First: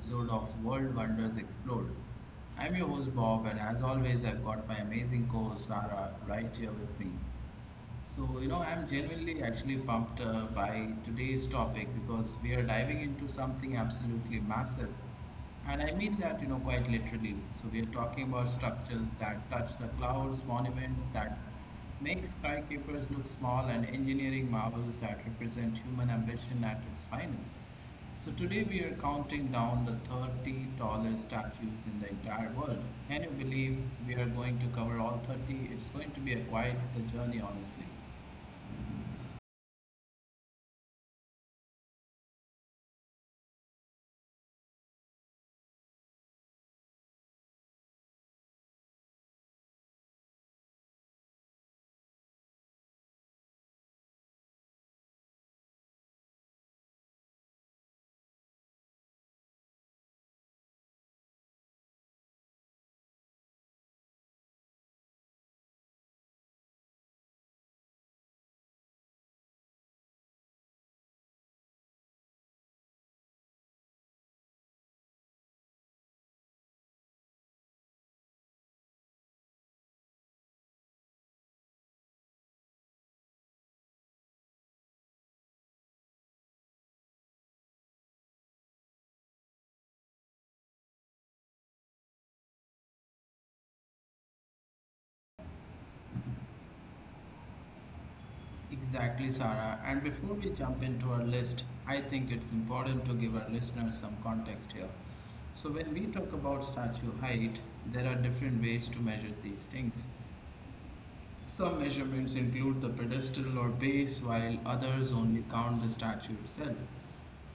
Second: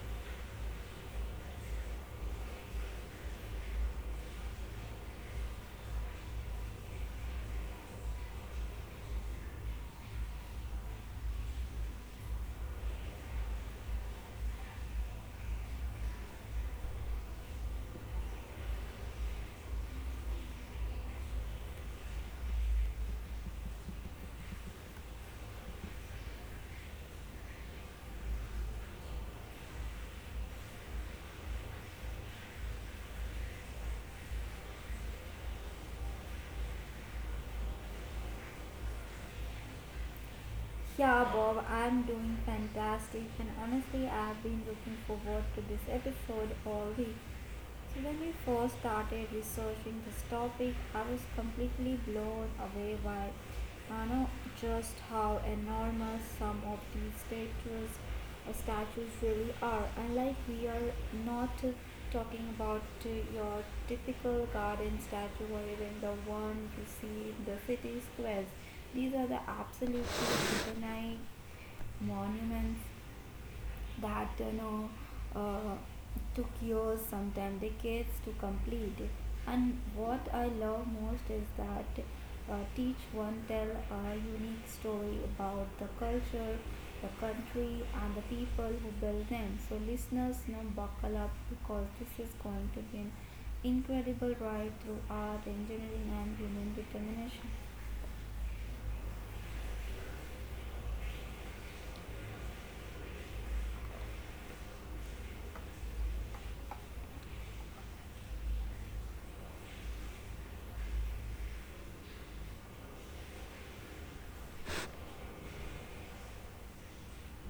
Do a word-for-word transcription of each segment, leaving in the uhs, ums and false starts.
episode of World Wonders Explored. I'm your host Bob, and as always, I've got my amazing co host Sarah right here with me. So, you know, I'm genuinely actually pumped uh, by today's topic because we are diving into something absolutely massive. And I mean that, you know, quite literally. So, we are talking about structures that touch the clouds, monuments that make skyscrapers look small, and engineering marvels that represent human ambition at its finest. So, today we are counting down the thirty tallest statues in the entire world. Can you believe we are going to cover all thirty? It's going to be a quite the journey, honestly. Yeah, Bob, I'm doing fantastic, and honestly, I've been looking forward to this episode all week. So when we first started researching this topic, I was completely blown away by you know just how enormous some of these statues uh, statues really are. And like we are not uh, talking about uh, your typical garden statue or even the one you see in the city squares. These are the absolutely infinite monuments that you know uh, took years, sometimes decades to complete. And what I love most is that uh, each one tell a unique story about the culture, the country, and the people who built them. So listeners, now buckle up because this is going to be an incredible ride through art, engineering, and human determination. Exactly, Sarah. And before we jump into our list, I think it's important to give our listeners some context here. So, when we talk about statue height, there are different ways to measure these things. Some measurements include the pedestal or base, while others only count the statue itself.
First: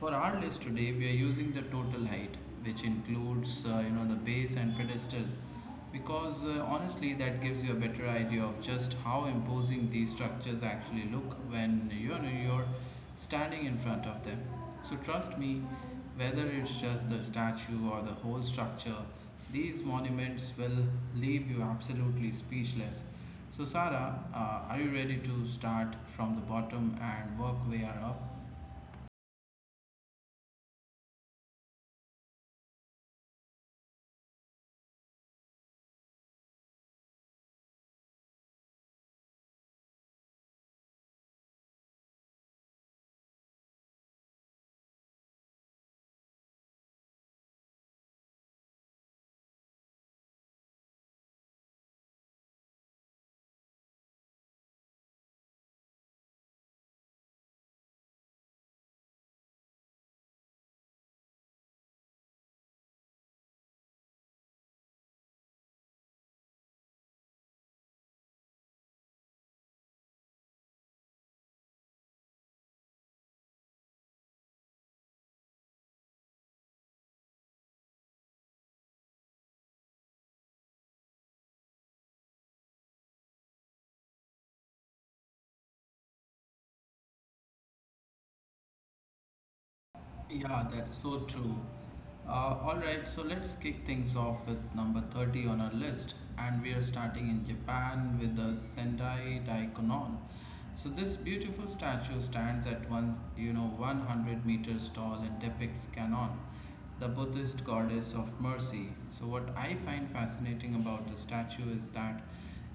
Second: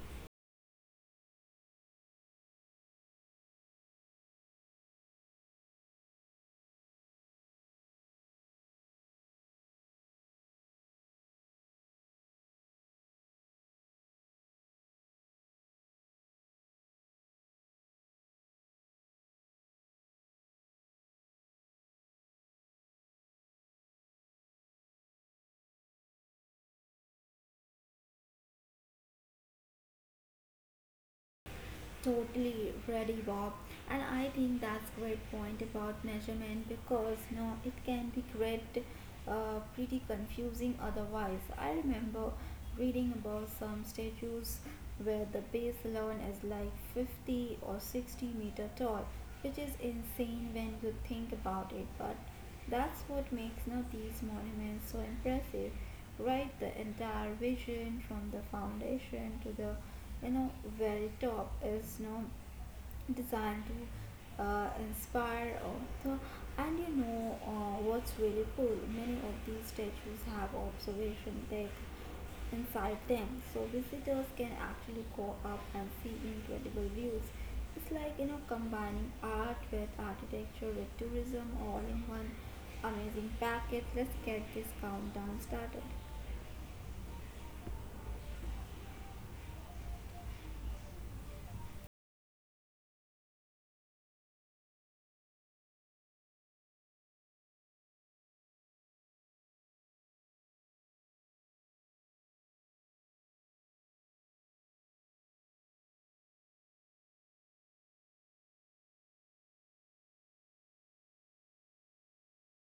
For our list today, we are using the total height, which includes uh, you know the base and pedestal, because uh, honestly that gives you a better idea of just how imposing these structures actually look when you know you're standing in front of them. So trust me, whether it's just the statue or the whole structure, these monuments will leave you absolutely speechless. So Sarah, uh, are you ready to start from the bottom and work way up? Totally ready, Bob. And I think that's great point about measurement because no, it can be great, uh, pretty confusing otherwise. I remember reading about some statues where the base alone is like fifty or sixty meter tall, which is insane when you think about it. But that's what makes now these monuments so impressive, right? The entire vision from the foundation to the you know very top is now designed to uh, inspire author, and you know uh, what's really cool, many of these statues have observation deck inside them, so visitors can actually go up and see incredible views. It's like you know combining art with architecture with tourism all in one amazing package. Let's get this countdown started. Yeah, that's so true. Uh, all right, so let's kick things off with number thirty on our list, and we are starting in Japan with the Sendai Daikonon. So this beautiful statue stands at one, you know, one hundred meters tall and depicts Kanon, the Buddhist goddess of mercy. So what I find fascinating about the statue is that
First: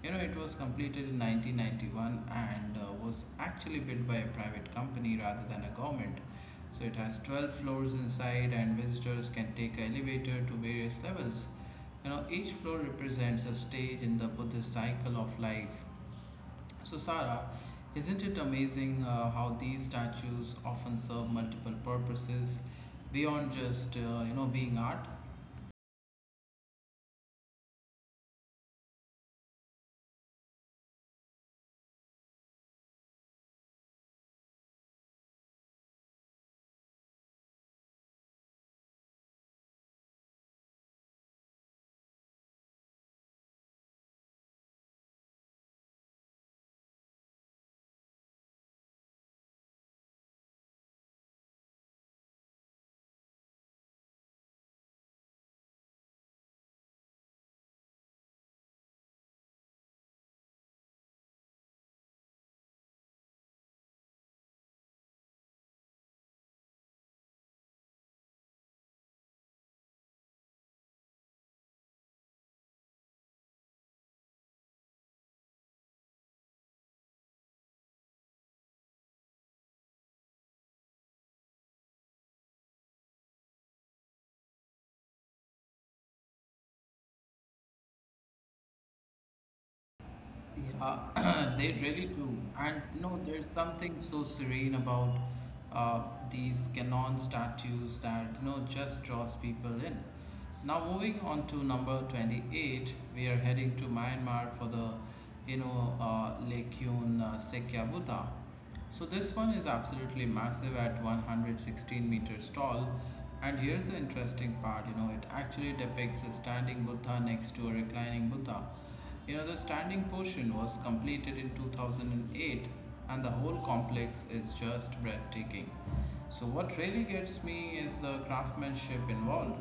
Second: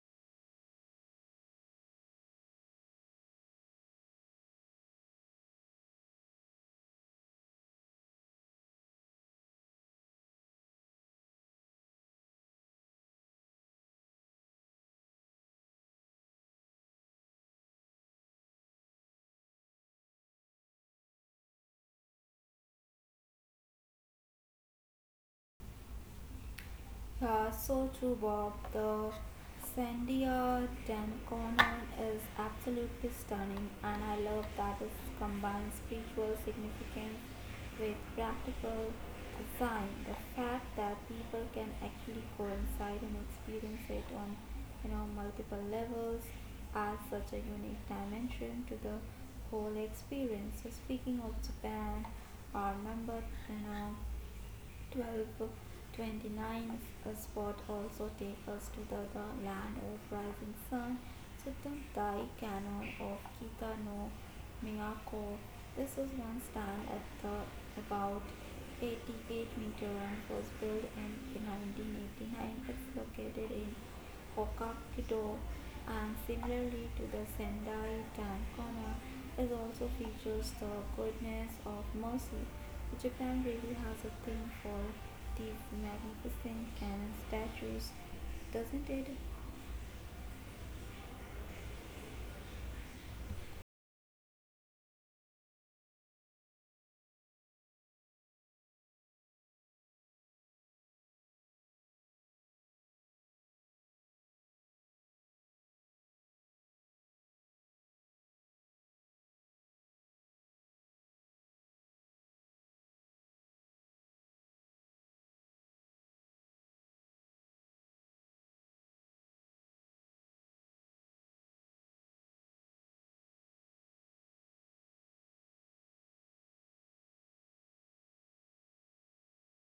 you know, it was completed in nineteen ninety-one and uh, was actually built by a private company rather than a government. So it has twelve floors inside, and visitors can take an elevator to various levels. You know, each floor represents a stage in the Buddhist cycle of life. So, Sarah, isn't it amazing uh, how these statues often serve multiple purposes beyond just, uh, you know, being art? Yeah, so true, Bob. The Sandia Dan Conan is absolutely stunning, and I love that it combines spiritual significance with practical design. The fact that people can actually coincide and experience it on you know multiple levels adds such a unique dimension to the whole experience. So speaking of Japan, our member, you know. twelve 29th spot also takes us to the, the land of rising sun, Chitam Dai Canon of Kita no Miyako. This was once stand at the about eighty-eight meter and was built in nineteen eighty-nine. It's located in Hokkaido, and similarly to the Sendai Tankona, is also features the goodness of mercy. Japan really has a thing for these magnificent cannon statues, doesn't it? Yeah, they really do. And you know, there's something so serene about uh, these Canon statues that you know just draws people in. Now, moving on to number twenty-eight, we are heading to Myanmar for the you know uh, Lake Yun uh, Sekya Buddha. So this one is absolutely massive at one hundred sixteen meters tall. And here's the interesting part, you know, it actually depicts a standing Buddha next to a reclining Buddha. You know, the standing portion was completed in two thousand eight and eight, and the whole complex is just breathtaking. So what really gets me is the craftsmanship involved.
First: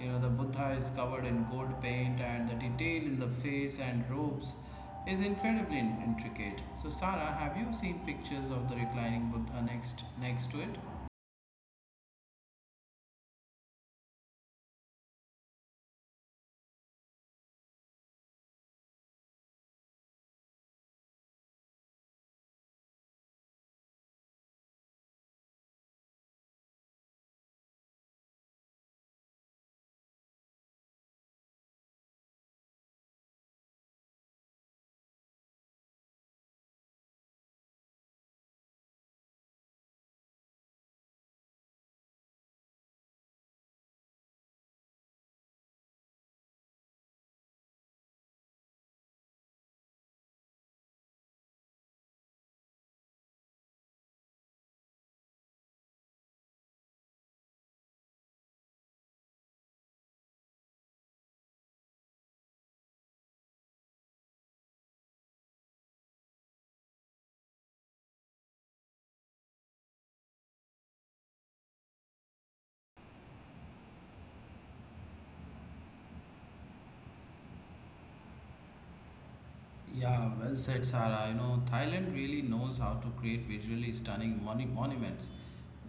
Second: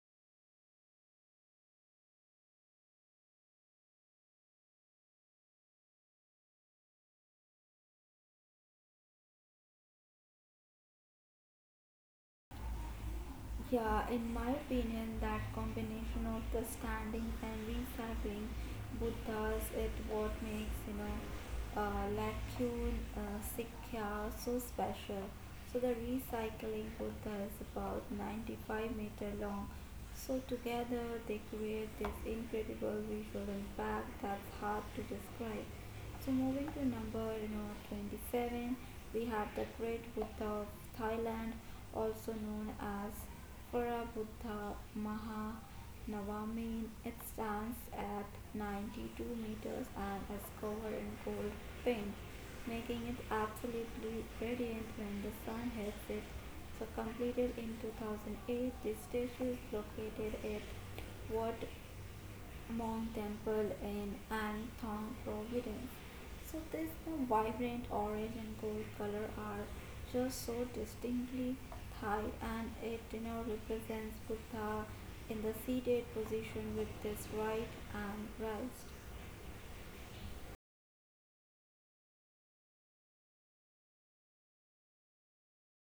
You know, the Buddha is covered in gold paint, and the detail in the face and robes is incredibly intricate. So, Sarah, have you seen pictures of the reclining Buddha next next to it? Yeah, in my opinion, that combination of the standing and recycling both does it, what makes you know uh, Lakun uh, Sikya so special. So the recycling Buddha is about ninety-five meter long. So together they create this incredible visual impact that's hard to describe. So moving to number you know, twenty-seven, we have the Great Buddha of Thailand, also known as Phara Buddha Maha. It stands at ninety-two meters and is covered in gold paint, making it absolutely radiant when the sun hits it. So completed in two thousand eight, this statue is located at Wat Mong Temple in Anthong, Providence. So this the vibrant orange and gold color are just so distinctly Thai, and it you know represents Buddha in the seated position with his right arm raised. Yeah, well said, Sarah. You know, Thailand really knows how to create visually stunning monu- monuments.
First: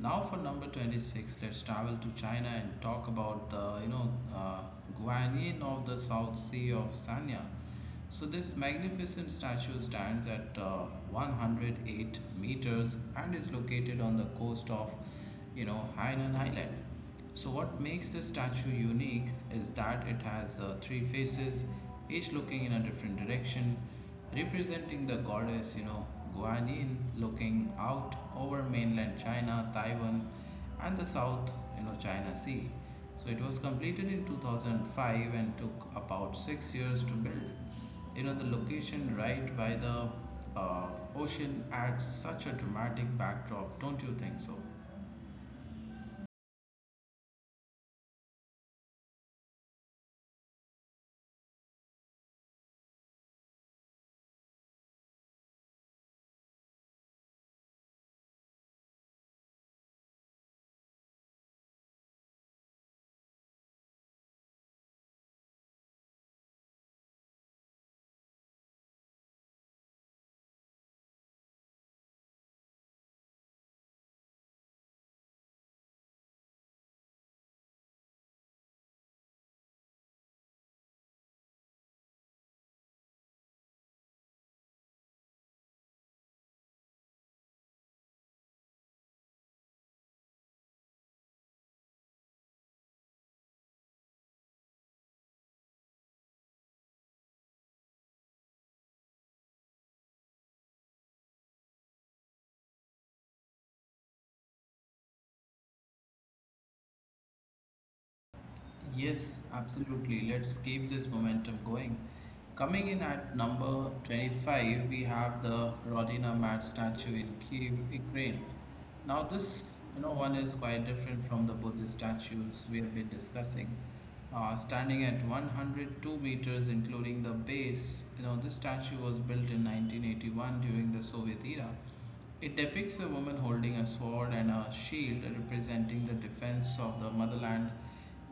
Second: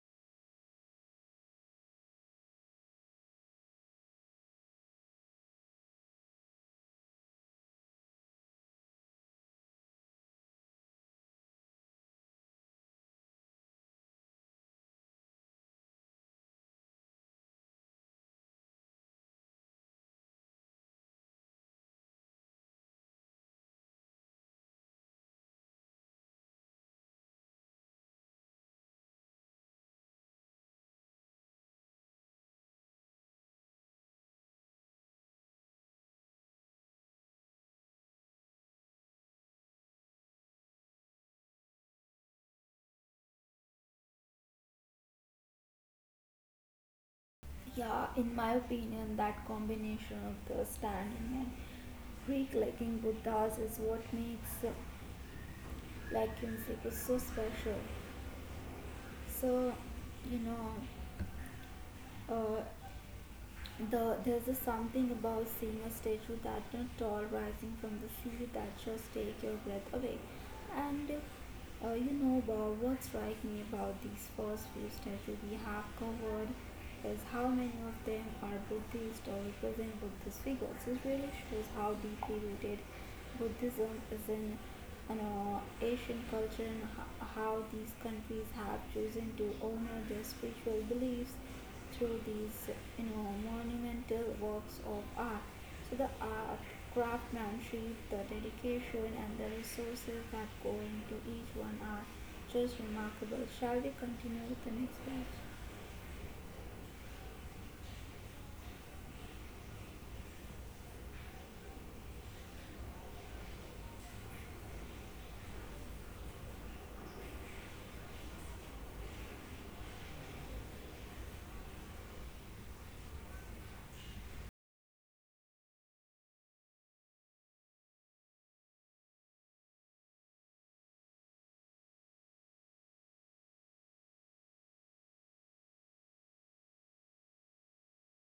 Now, for number twenty-six, let's travel to China and talk about the, you know, uh, Guanyin of the South Sea of Sanya. So, this magnificent statue stands at uh, one hundred eight meters and is located on the coast of, you know, Hainan Island. So, what makes the statue unique is that it has uh, three faces, each looking in a different direction, representing the goddess, you know, Guanyin, looking out over mainland China, Taiwan, and the South, you know, China Sea. So, it was completed in two thousand five and took about six years to build. You know, the location right by the uh, ocean adds such a dramatic backdrop, don't you think so? Yeah, in my opinion that combination of the standing and Greek liking Buddhas is what makes uh, like Kinship is so special. So, you know, uh, the there's a something about seeing a statue that is tall rising from the sea that just take your breath away. And uh, you know Bob, what strikes me about these first few statues we have covered is how many of them are Buddhist or represent Buddhist figures. It really shows how deeply rooted Buddhism is in you know, Asian culture, and ho- how these countries have chosen to honor their spiritual beliefs through these you know monumental works of art. So the art, craftsmanship, the dedication and the resources that go into each one are just remarkable. Shall we continue with the next batch? Yes, absolutely. Let's keep this momentum going. Coming in at number twenty-five, we have the Rodina Mat statue in Kiev, Ukraine. Now, this you know one is quite different from the Buddhist statues we have been discussing. Uh, standing at one hundred two meters, including the base, you know this statue was built in nineteen eighty-one during the Soviet era. It depicts a woman holding a sword and a shield, representing the defense of the motherland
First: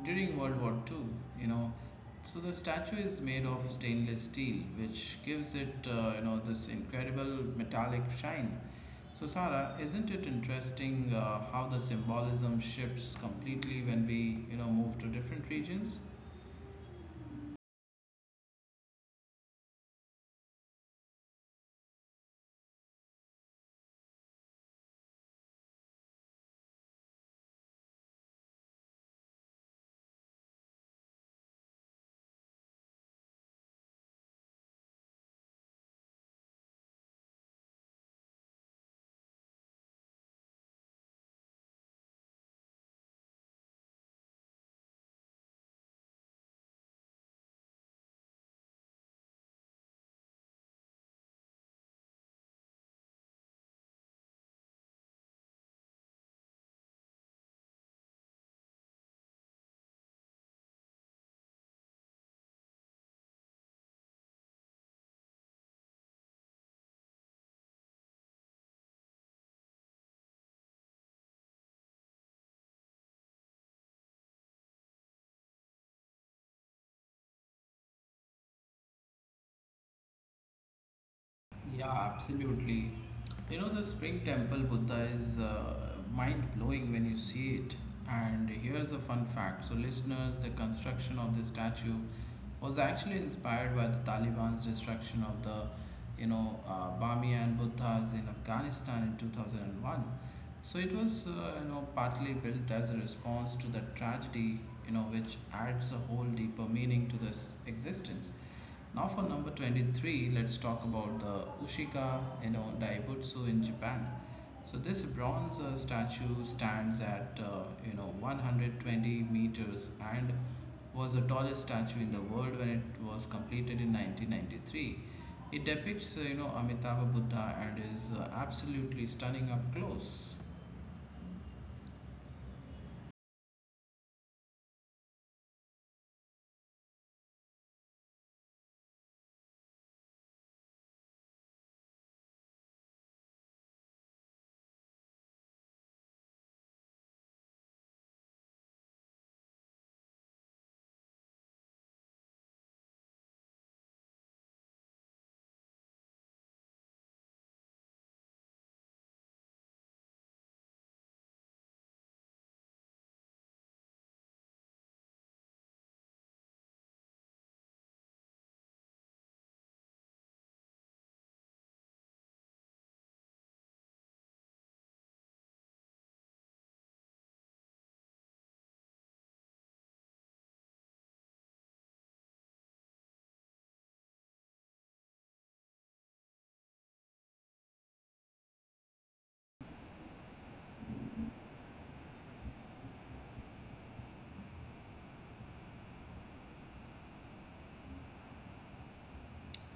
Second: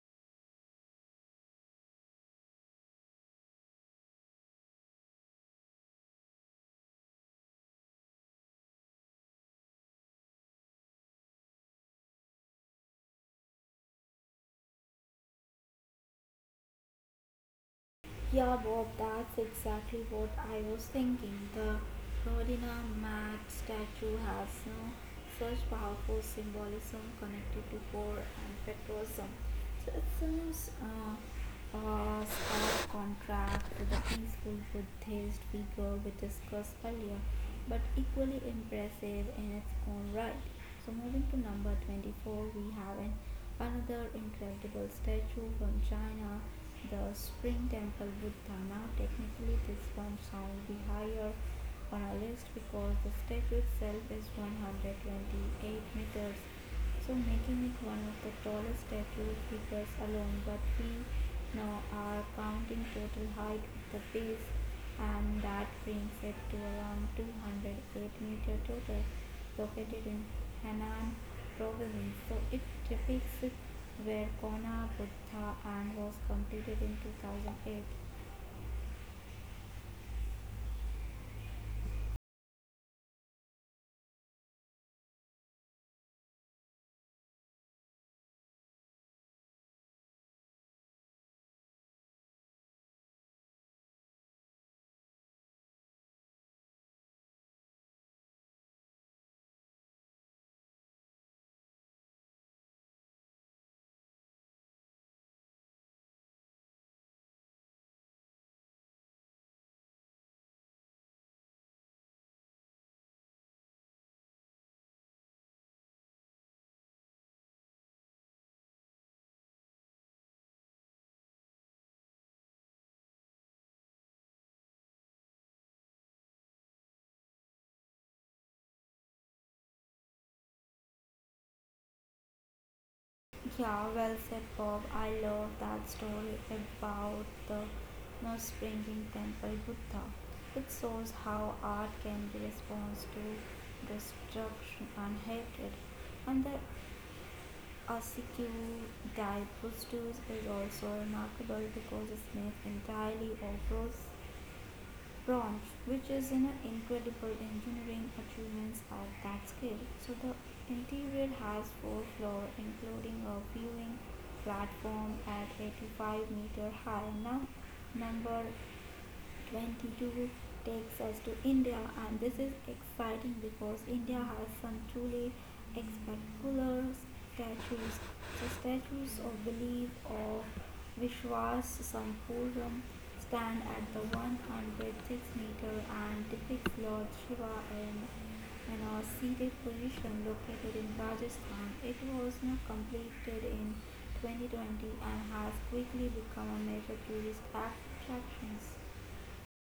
during World War Two, you know. So the statue is made of stainless steel, which gives it, uh, you know, this incredible metallic shine. So Sarah, isn't it interesting uh, how the symbolism shifts completely when we, you know, move to different regions? Yeah, Bob, that's exactly what I was thinking. The Rodina Mad statue has no such powerful symbolism connected to war and patriotism. So it seems uh, a stark contrast to the peaceful Buddhist figure we discussed earlier, but equally impressive in its own right. So moving to number twenty-four, we have an, another incredible statue from China, the spring temple Buddha. Now, technically, this one sound be higher on our list because the statue itself is one hundred twenty-eight meters, so making it one of the tallest statue figures alone. But we now are counting total height with the base, and that brings it to around two hundred eight meter total, located in Henan province. So it depicts where Kona Buddha and was completed in two thousand eight. Yeah, absolutely. You know, the spring temple Buddha is uh, mind blowing when you see it. And here's a fun fact. So, listeners, the construction of the statue was actually inspired by the Taliban's destruction of the, you know, uh, Bamiyan Buddhas in Afghanistan in two thousand one. So, it was, uh, you know, partly built as a response to that tragedy, you know, which adds a whole deeper meaning to this existence. Now for number twenty-three, let's talk about the Ushika you know, Daibutsu in Japan. So this bronze uh, statue stands at uh, you know one hundred twenty meters and was the tallest statue in the world when it was completed in nineteen ninety-three. It depicts uh, you know Amitabha Buddha and is uh, absolutely stunning up close. Yeah, well said, Bob. I love that story about the no springing temple Buddha. It shows how art can be response to destruction and hatred. And the Ossequian diprostus is also remarkable because its made entirely of rose bronze, which is an incredible engineering achievements of that scale. So the interior has four floors, including a viewing platform at eighty-five meter high. Now, number twenty-two takes us to India, and this is exciting because India has some truly spectacular statues. The statues of belief of Vishwas Sampuram stand at the one hundred six meter and depicts Lord Shiva in, in a seated position located in Rajasthan. It was not completed in twenty twenty and has quickly become a major tourist attraction.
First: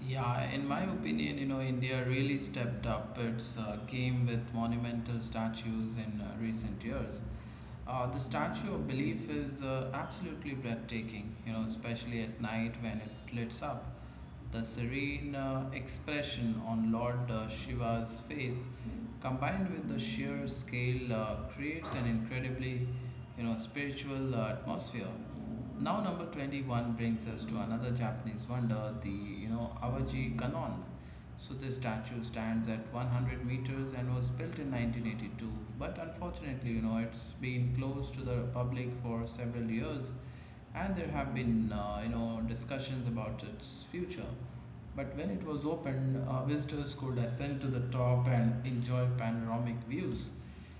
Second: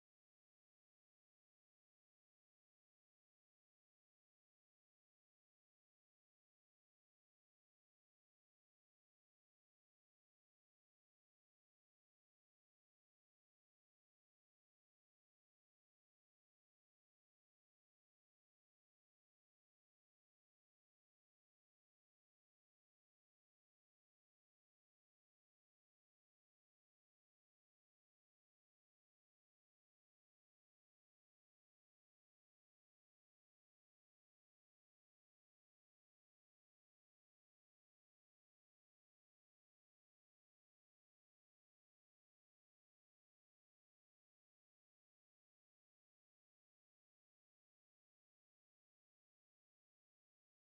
Yeah, in my opinion, you know, India really stepped up its uh, game with monumental statues in uh, recent years. Uh, the Statue of Belief is uh, absolutely breathtaking, you know, especially at night when it lights up. The serene uh, expression on Lord uh, Shiva's face, combined with the sheer scale, uh, creates an incredibly, you know, spiritual uh, atmosphere. Now number twenty-one brings us to another Japanese wonder, the you know Awaji Kanon. So this statue stands at one hundred meters and was built in nineteen eighty-two, but unfortunately, you know, it's been closed to the public for several years, and there have been uh, you know discussions about its future. But when it was opened, uh, visitors could ascend to the top and enjoy panoramic views.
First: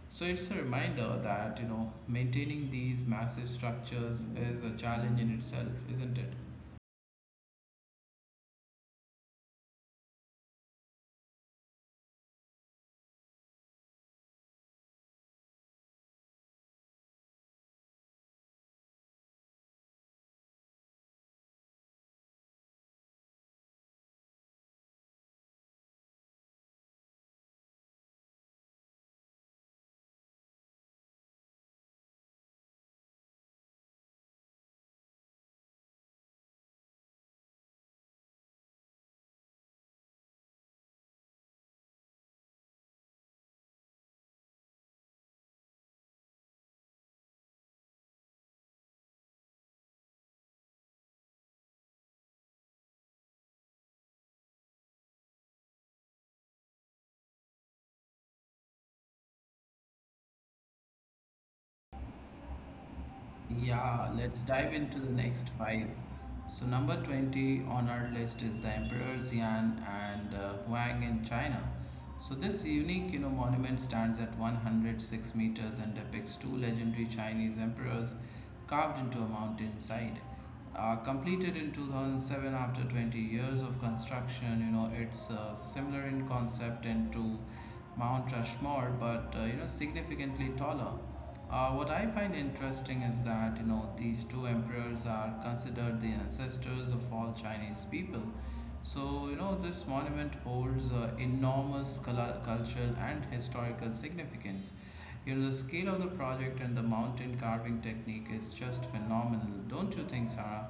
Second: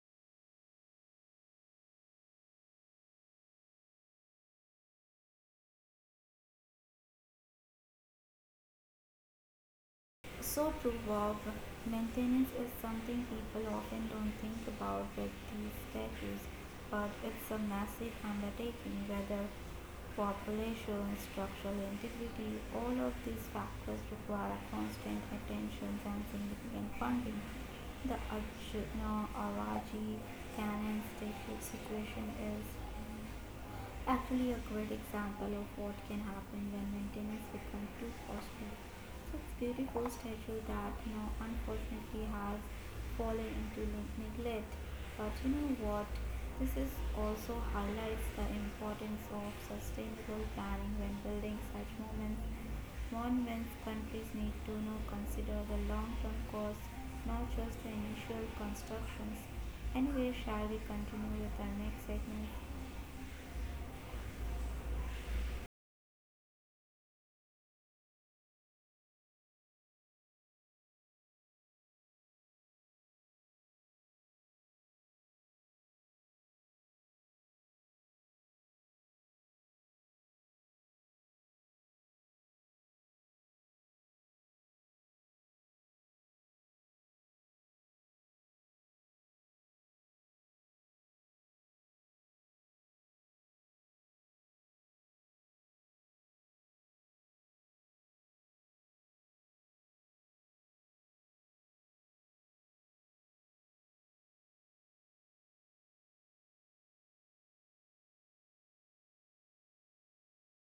So it's a reminder that, you know, maintaining these massive structures is a challenge in itself, isn't it? So true, Bob. Maintenance is something people often don't think about with these statues, but it's a massive undertaking, whether population, structural integrity, all of these factors require constant attention and significant funding. The Aj- no, Araji Cannon statue situation is actually a great example of what can happen when maintenance becomes too costly. So, this beautiful statue that now unfortunately has fallen into ne- neglect. But you know what? This is also highlights the importance of sustainable planning when building such moments. Monuments countries need to now consider the long-term cost, not just the initial constructions. Anyway, shall we continue with our next segment? Yeah, let's dive into the next five. So, number twenty on our list is the Emperor Xian and uh, Huang in China. So, this unique you know, monument stands at one hundred six meters and depicts two legendary Chinese emperors carved into a mountain side. Uh, completed in two thousand seven after twenty years of construction, you know, it's uh, similar in concept and to Mount Rushmore, but uh, you know, significantly taller. Uh, what I find interesting is that you know these two emperors are considered the ancestors of all Chinese people. So you know this monument holds uh, enormous cul- cultural and historical significance. You know the scale of the project and the mountain carving technique is just phenomenal, don't you think, Sarah?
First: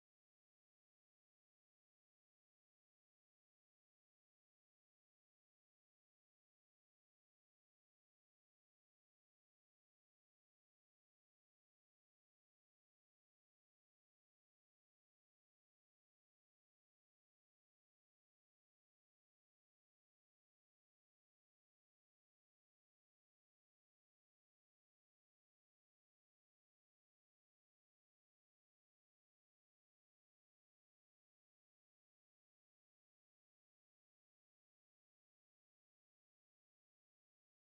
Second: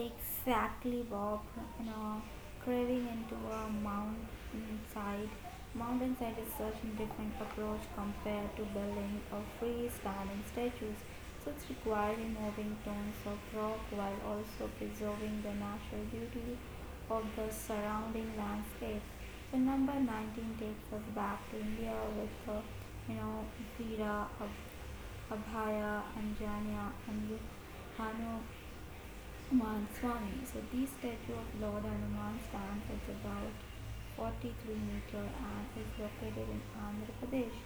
Exactly, Bob. You know, craving into a mountainside. Mountainside is such a different approach compared to building or freestanding statues. So it's requiring moving tones of rock while also preserving the natural beauty of the surrounding landscape. So number nineteen takes us back to India with the, you know, Veera, Ab- Abhaya, Anjanya, and Hanu Aman Swami. So this statue of Lord Hanuman stands at about forty-three meter and is located in Andhra Pradesh.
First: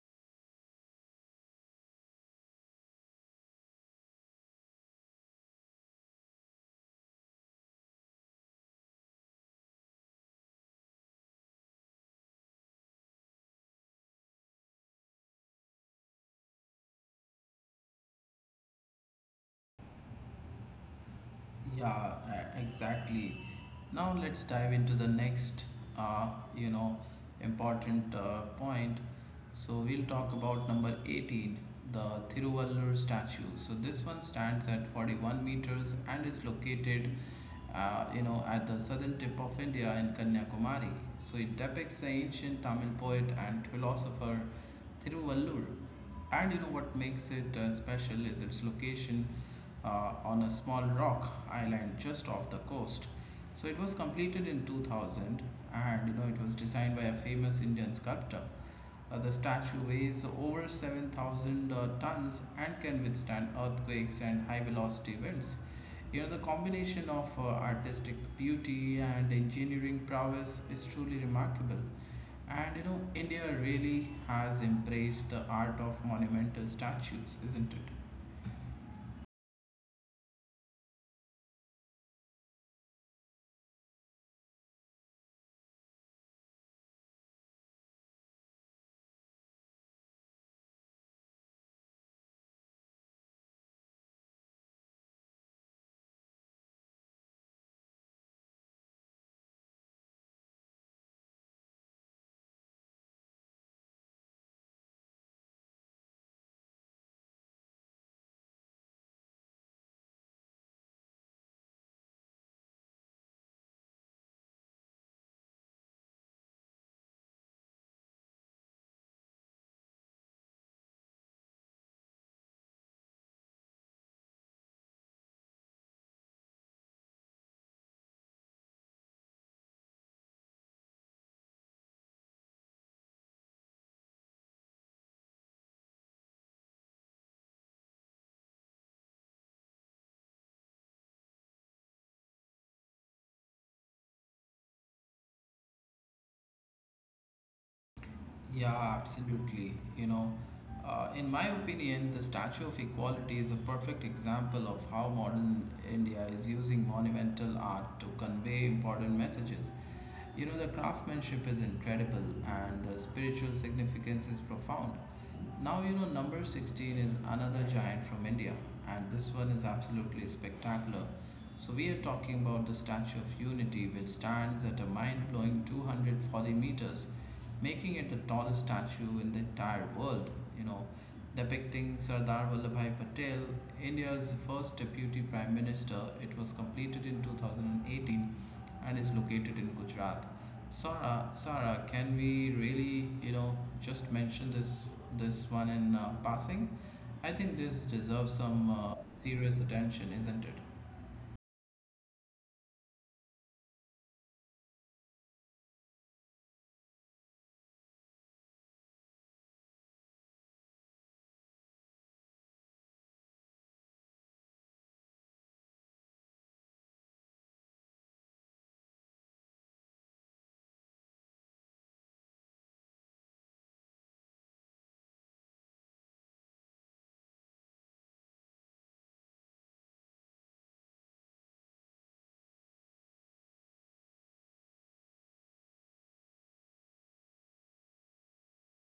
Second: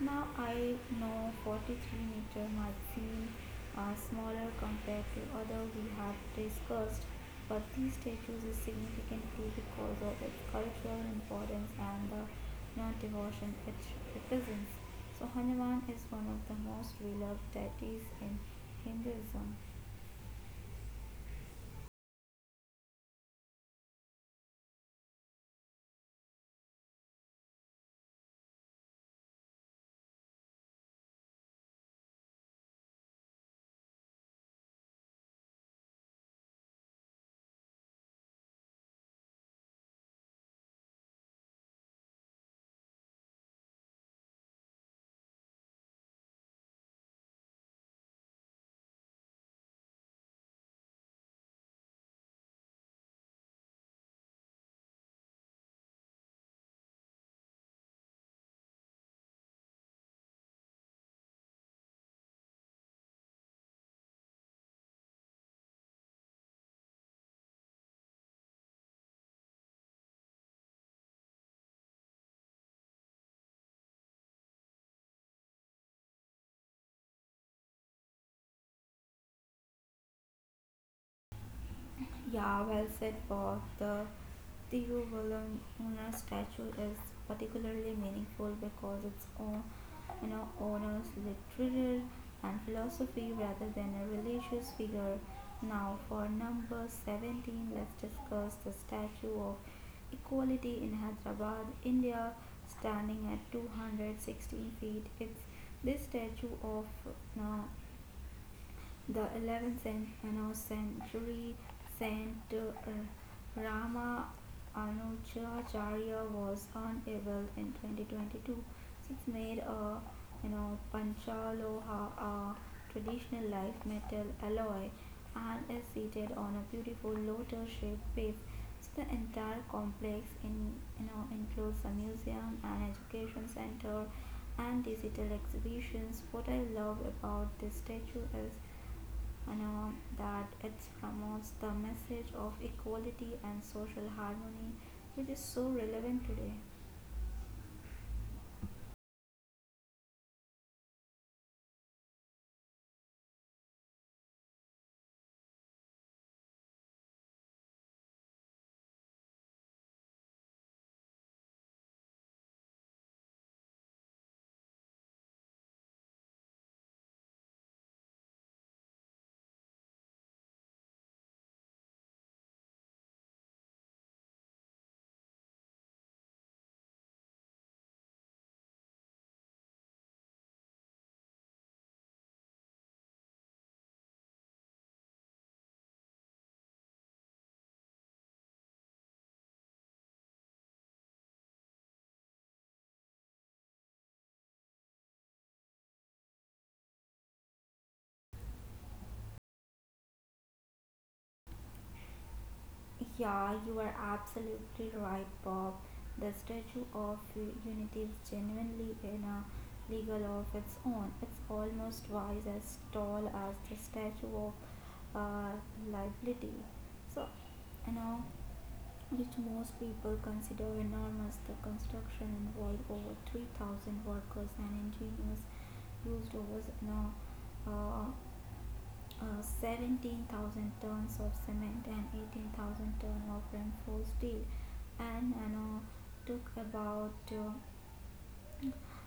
Now I know forty-three meter might seem uh, smaller compared to other we have discussed, but this statue is significant too because of its cultural importance and the non-devotion it represents. So Hanuman is one of the most beloved deities in Hinduism. Yeah, e- exactly. Now let's dive into the next, uh, you know, important uh, point. So we'll talk about number eighteen, the Thiruvalur statue. So this one stands at forty-one meters and is located, uh, you know, at the southern tip of India in Kanyakumari. So it depicts the ancient Tamil poet and philosopher Thiruvallur, and you know what makes it uh, special is its location uh, on a small rock island just off the coast. So it was completed in two thousand and you know it was designed by a famous Indian sculptor. Uh, the statue weighs over seven thousand uh, tons and can withstand earthquakes and high velocity winds. You know, the combination of uh, artistic beauty and engineering prowess is truly remarkable. And you know, India really has embraced the art of monumental statues, isn't it? Yeah, well said, Bob. The Tiruvalluvar statue is particularly meaningful because its own, you know, honors literature and philosophy rather than a religious figure. Now, for number seventeen, let's discuss the statue of equality in Hyderabad, India, standing at two hundred sixteen feet. It's this statue of you know, the eleventh century Saint Rama Anujacharya was unable in twenty twenty-two. It's made a you know panchaloha, a traditional life metal alloy, and is seated on a beautiful lotus-shaped base. So the entire complex in you know includes a museum, an education center, and digital exhibitions. What I love about this statue is you know, that it promotes the message of equality and social harmony, which is so relevant today. Yeah, absolutely. You know, uh, in my opinion, the Statue of Equality is a perfect example of how modern India is using monumental art to convey important messages. You know, the craftsmanship is incredible and the spiritual significance is profound. Now, you know, number sixteen is another giant from India, and this one is absolutely spectacular. So, we are talking about the Statue of Unity, which stands at a mind blowing two hundred forty meters, making it the tallest statue in the entire world. You know, depicting Sardar Vallabhai Patel, India's first deputy prime minister, it was completed in two thousand eighteen and is located in Gujarat. Sarah, Sarah, can we really, you know, just mention this this one in uh, passing? I think this deserves some uh, serious attention, isn't it? Yeah, you are absolutely right, Bob. The Statue of Unity is genuinely in a legal of its own. It's almost twice as tall as the Statue of uh, Liberty. So, you know. which most people consider enormous. The construction involved over three thousand workers and engineers used over no, uh, uh, seventeen thousand tons of cement and eighteen thousand tons of reinforced steel, and you know, took about uh,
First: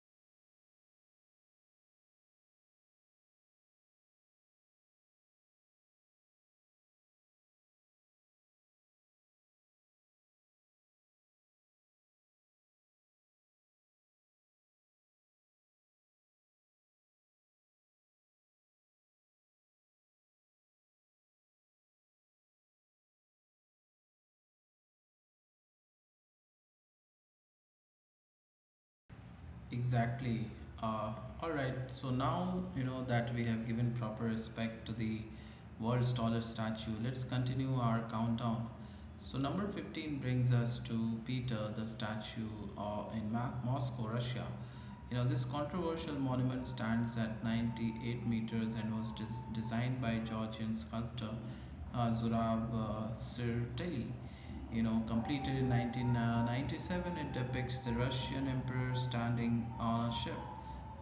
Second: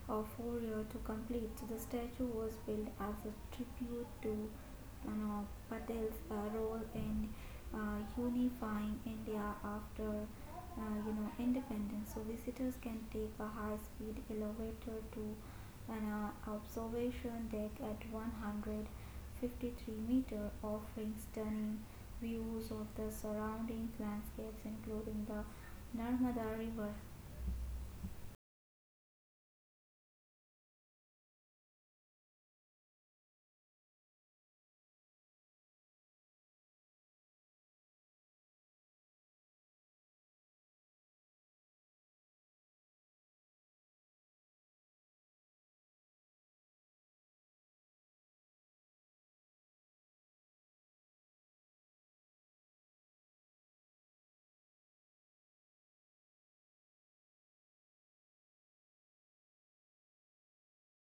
of Fourier to complete. So the statue was built as a tribute to uh, Patel's uh, role in uh, unifying India after uh, you know independence. So visitors can take a high-speed elevator to an uh, observation deck at one hundred fifty-three meter, offering stunning views of the surrounding landscapes, including the Narmada River. Exactly. Uh, all right. So now you know that we have given proper respect to the world's tallest statue. Let's continue our countdown. So number fifteen brings us to Peter, the statue uh, in Ma- Moscow, Russia. You know this controversial monument stands at ninety-eight meters and was des- designed by Georgian sculptor uh, Zurab uh, Sirteli you know, completed in nineteen ninety-seven, it depicts the Russian emperor standing on a ship.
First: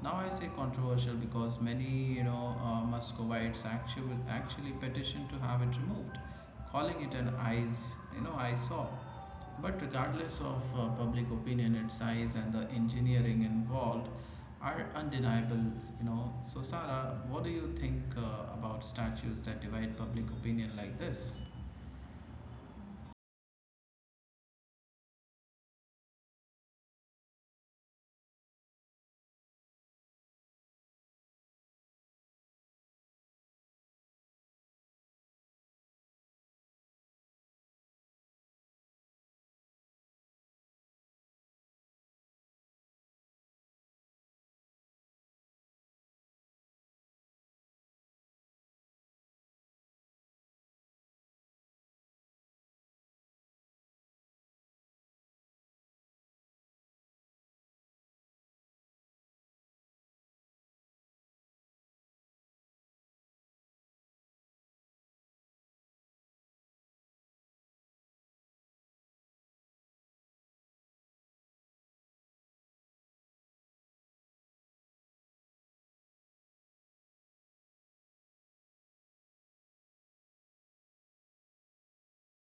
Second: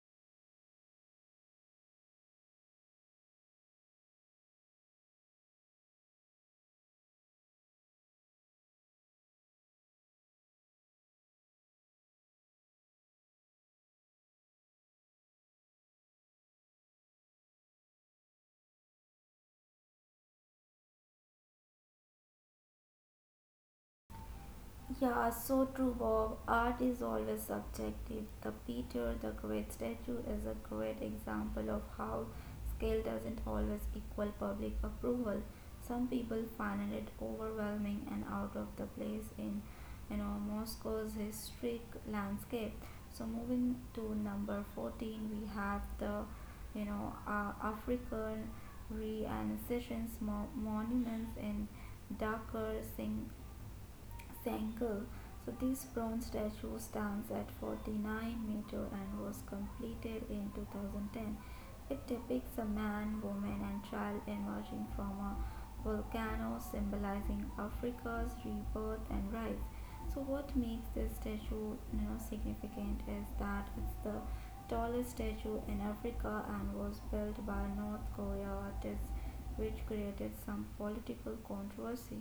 Now I say controversial because many, you know, uh, Muscovites actually actually petitioned to have it removed, calling it an eyes, you know, eyesore. But regardless of uh, public opinion, its size and the engineering involved are undeniable. You know, so Sarah, what do you think uh, about statues that divide public opinion like this? Yeah, so true, Bob. Art is always subjective. The Peter the Great statue is a great example of how scale doesn't always equal public approval. Some people find it overwhelming and out of the place in, you know, Moscow's historic landscape. So moving to number fourteen, we have the, you know, uh, African Renaissance mo- monuments in Dhaka, Singh Sangha. So this bronze statue stands at forty-nine meter and was completed in two thousand ten. It depicts a man, woman and child emerging from a volcano, symbolizing Africa's rebirth and rise. So what makes this statue you know, significant is that it's the tallest statue in Africa and was built by North Korea artists, which created some political controversy.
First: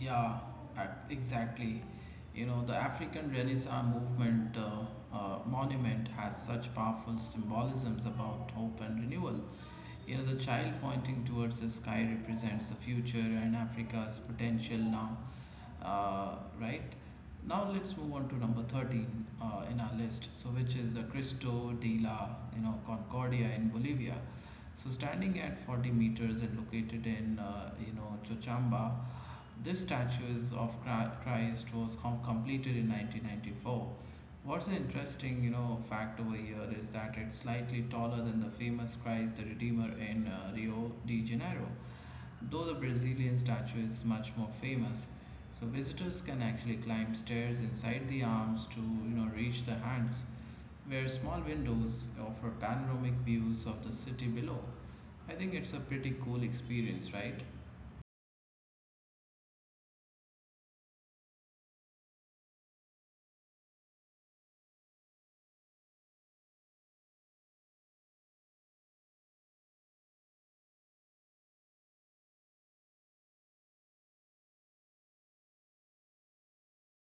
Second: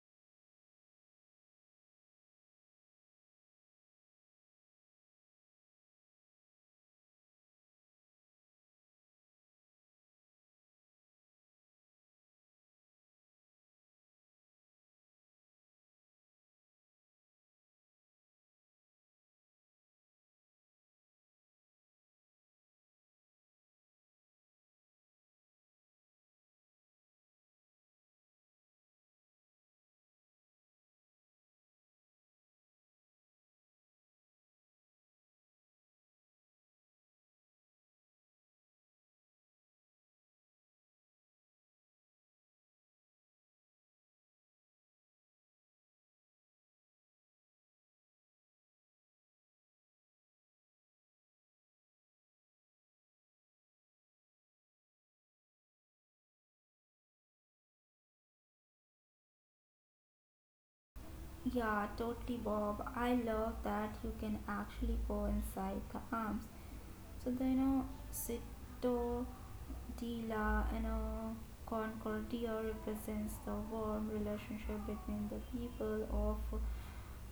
Yeah, ac- exactly. You know, the African Renaissance movement uh, uh, monument has such powerful symbolisms about hope and renewal. You know, the child pointing towards the sky represents the future and Africa's potential now, uh, right? Now let's move on to number thirteen uh, in our list, so which is the Cristo de la, you know, Concordia in Bolivia. So standing at forty meters and located in, uh, you know, Chochamba, this statues of Chri- Christ was com- completed in nineteen ninety-four. What's an interesting, you know, fact over here is that it's slightly taller than the famous Christ the Redeemer in uh, Rio de Janeiro, though the Brazilian statue is much more famous. So visitors can actually climb stairs inside the arms to, you know, reach the hands, where small windows offer panoramic views of the city below. I think it's a pretty cool experience, right? Yeah, totally, Bob. I love that you can actually go inside the arms. So, the, you know, Sito de la you know, Concordia represents the warm relationship between the people of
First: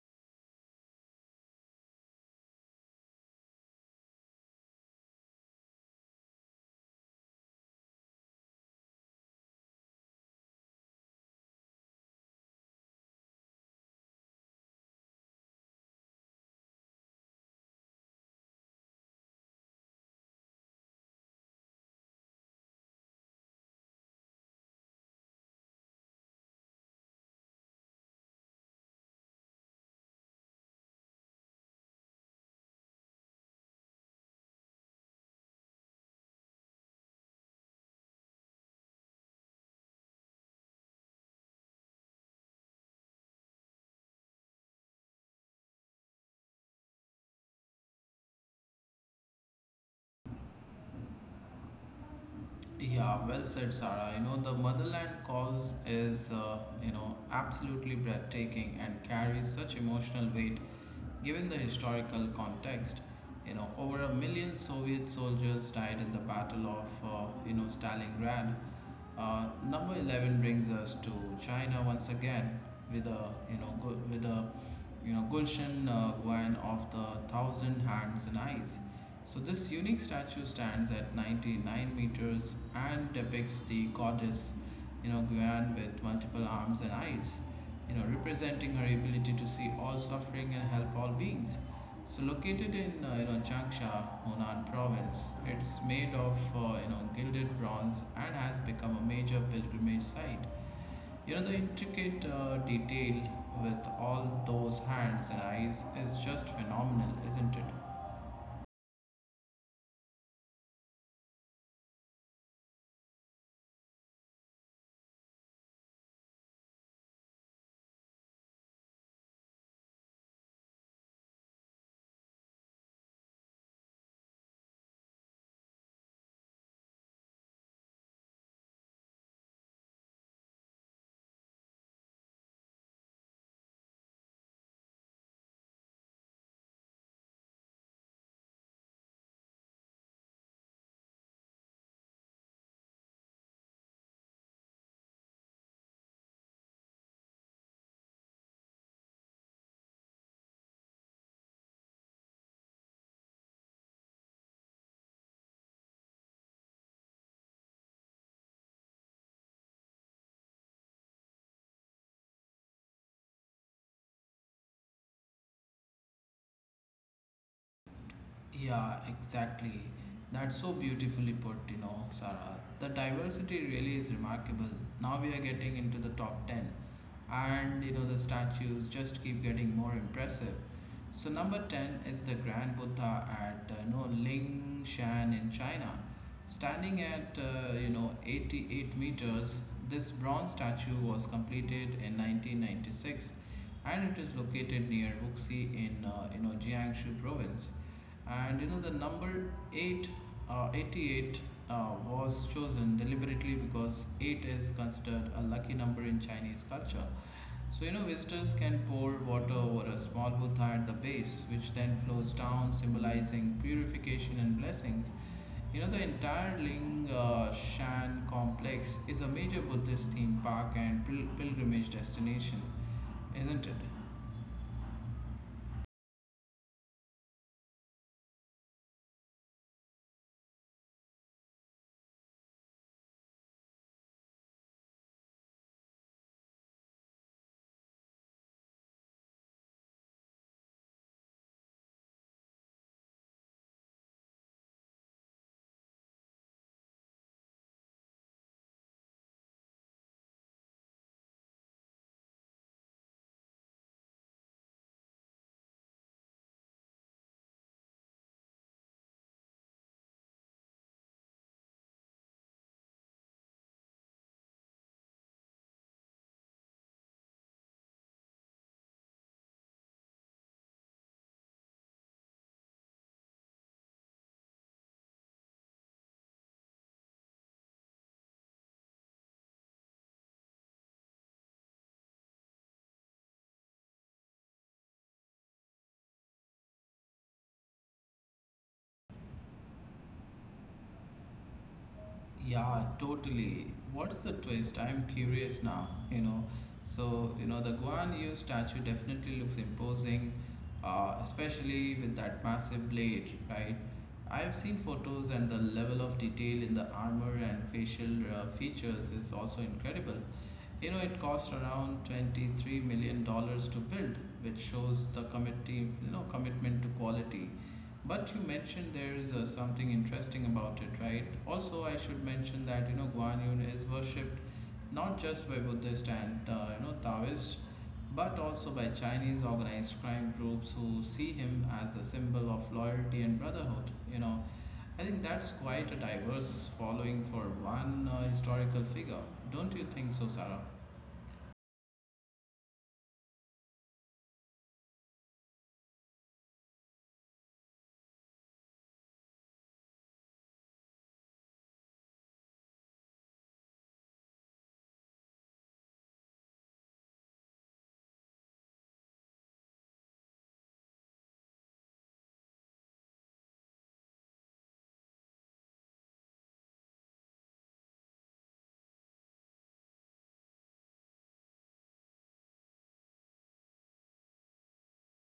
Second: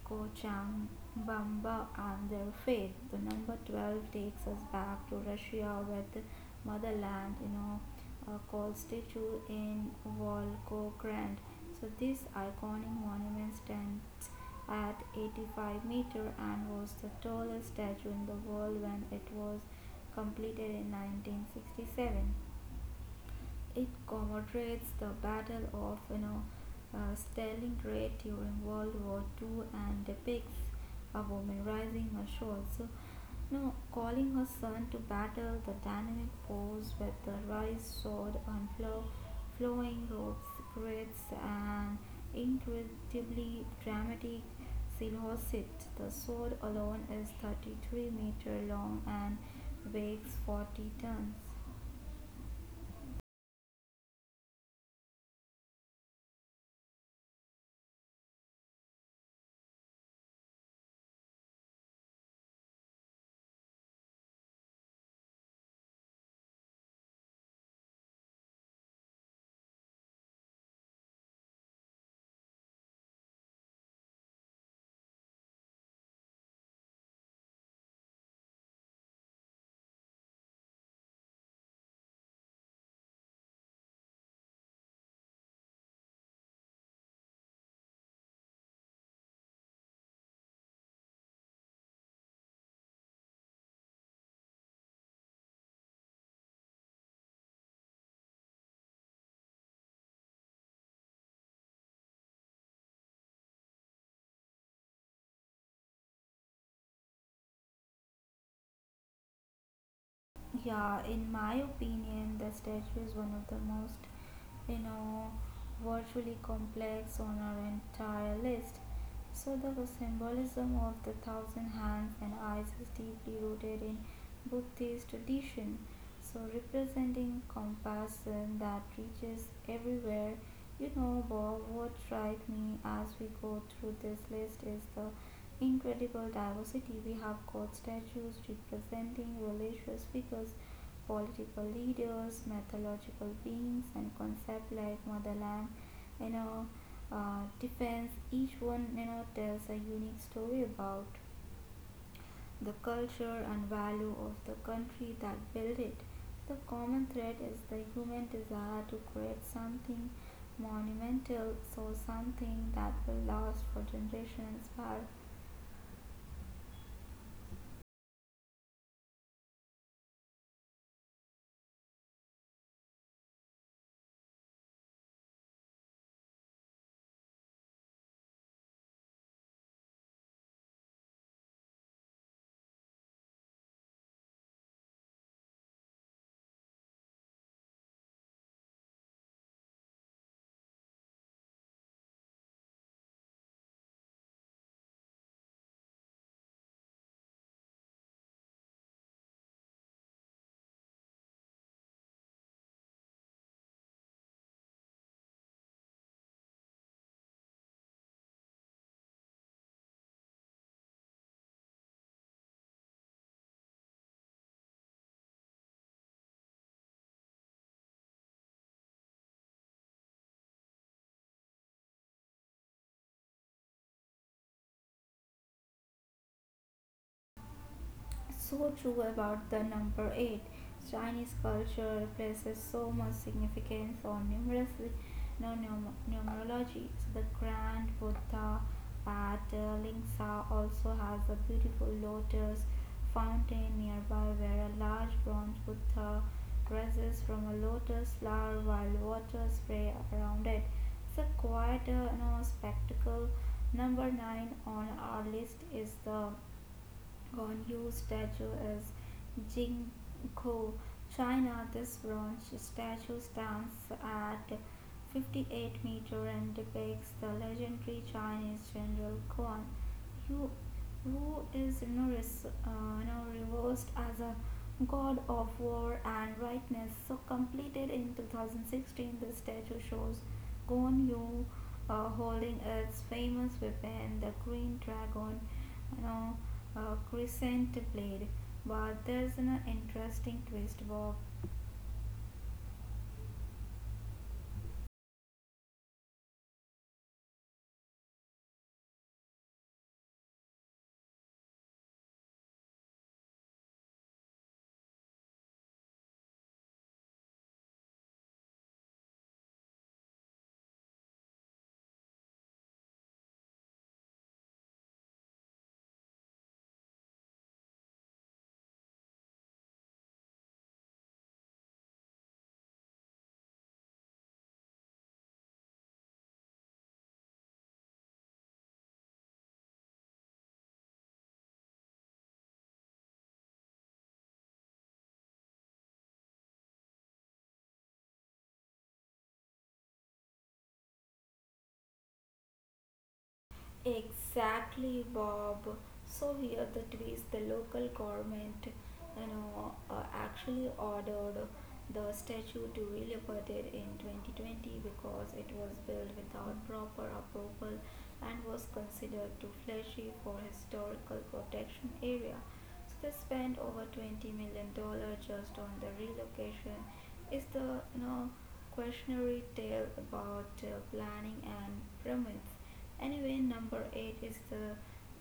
Kochang, Bamba, and their faith. The number twelve takes us back to Russia where the motherland, you know, uh, called statue in Volgograd. So this iconic monument stands at eighty-five meter and was the tallest statue in the world when it was completed in nineteen sixty-seven. It commemorates the Battle of you know, uh, Stalingrad during World War Two, and depicts a woman rising her sword. So, you know, calling her son to battle, the dynamic pose with the rice sword and flow, flowing robes creates an incredibly dramatic silhouette. The sword alone is thirty-three meter long and weighs forty tons. Yeah, well said, Sarah. You know, the Motherland Calls is, uh, you know, absolutely breathtaking and carries such emotional weight given the historical context. You know, over a million Soviet soldiers died in the Battle of, uh, you know, Stalingrad. Uh, number eleven brings us to China once again with a, you know, gu- with a, you know, Gulshan uh, Guan of the Thousand Hands and Eyes. So this unique statue stands at ninety-nine meters and depicts the goddess, you know, Guan with multiple arms and eyes, you know, representing her ability to see all suffering and help all beings. So located in uh, you know Changsha, Hunan province, it's made of uh, you know gilded bronze and has become a major pilgrimage site. You know the intricate uh, detail with all those hands and eyes is just phenomenal, isn't it? Yeah, in my opinion, the statue is one of the most, you know, virtually complex on our entire list. So the symbolism of the thousand hands and eyes is deeply rooted in Buddhist tradition. So representing compassion that reaches everywhere, you know, but what strikes me as we go through this list is the incredible diversity. We have got statues representing religious figures, political leaders, mythological beings, and concepts like motherland. You know, uh, Defense. Each one, you know, tells a unique story about the culture and value of the country that built it. The common thread is the human desire to create something monumental, so something that will last for generations. Inspire Yeah, exactly. That's so beautifully put, you know, Sarah. The diversity really is remarkable. Now we are getting into the top ten, and you know, the statues just keep getting more impressive. So, number ten is the Grand Buddha at uh, you know, Lingshan in China. Standing at uh, you know eighty-eight meters, this bronze statue was completed in nineteen ninety-six and it is located near Wuxi in uh, you know Jiangsu province. And you know the number eight, uh, eighty-eight uh, was chosen deliberately because eight is considered a lucky number in Chinese culture. So you know visitors can pour water over a small buddha at the base, which then flows down, symbolizing purification and blessings. You know, the entire Ling uh, Shan complex is a major Buddhist theme park and pil- pilgrimage destination, isn't it? so true about the number eight. Chinese culture places so much significance on numerous no, num- numerology. So the Grand Buddha at uh, Lingsa also has a beautiful lotus fountain nearby where a large bronze Buddha rises from a lotus flower while water spray around it. It's a quite uh, you know, spectacle. Number nine on our list is the Goryeo statue is Jingko, China. This bronze statue stands at fifty-eight meter and depicts the legendary Chinese general Guan Yu, who is notice- uh, now reversed as a god of war and rightness. So completed in two thousand sixteen, the statue shows Guan Yu uh, holding its famous weapon, the Green Dragon you know, uh, crescent blade. But there's an interesting twist, Bob. Yeah, totally. What's the twist? I'm curious now, you know. So, you know, the Guan Yu statue definitely looks imposing, uh, especially with that massive blade, right? I've seen photos and the level of detail in the armor and facial uh, features is also incredible. You know, it cost around $23 million dollars to build, which shows the committee, you know, commitment to quality. But you mentioned there's uh, something interesting about it, right? Also, I should mention that you know Guan Yu is worshipped not just by Buddhist and uh, you know Taoists, but also by Chinese organized crime groups who see him as a symbol of loyalty and brotherhood. You know, I think that's quite a diverse following for one uh, historical figure. Don't you think so, Sarah? Exactly, Bob. So here the twist: the local government, you know, uh, actually ordered the statue to be liberated in twenty twenty because it was built without proper approval and was considered too fleshy for historical protection area. So they spent over twenty million dollars just on the relocation. Is the you know questionary tale about uh, planning and permits. Anyway, number eight is the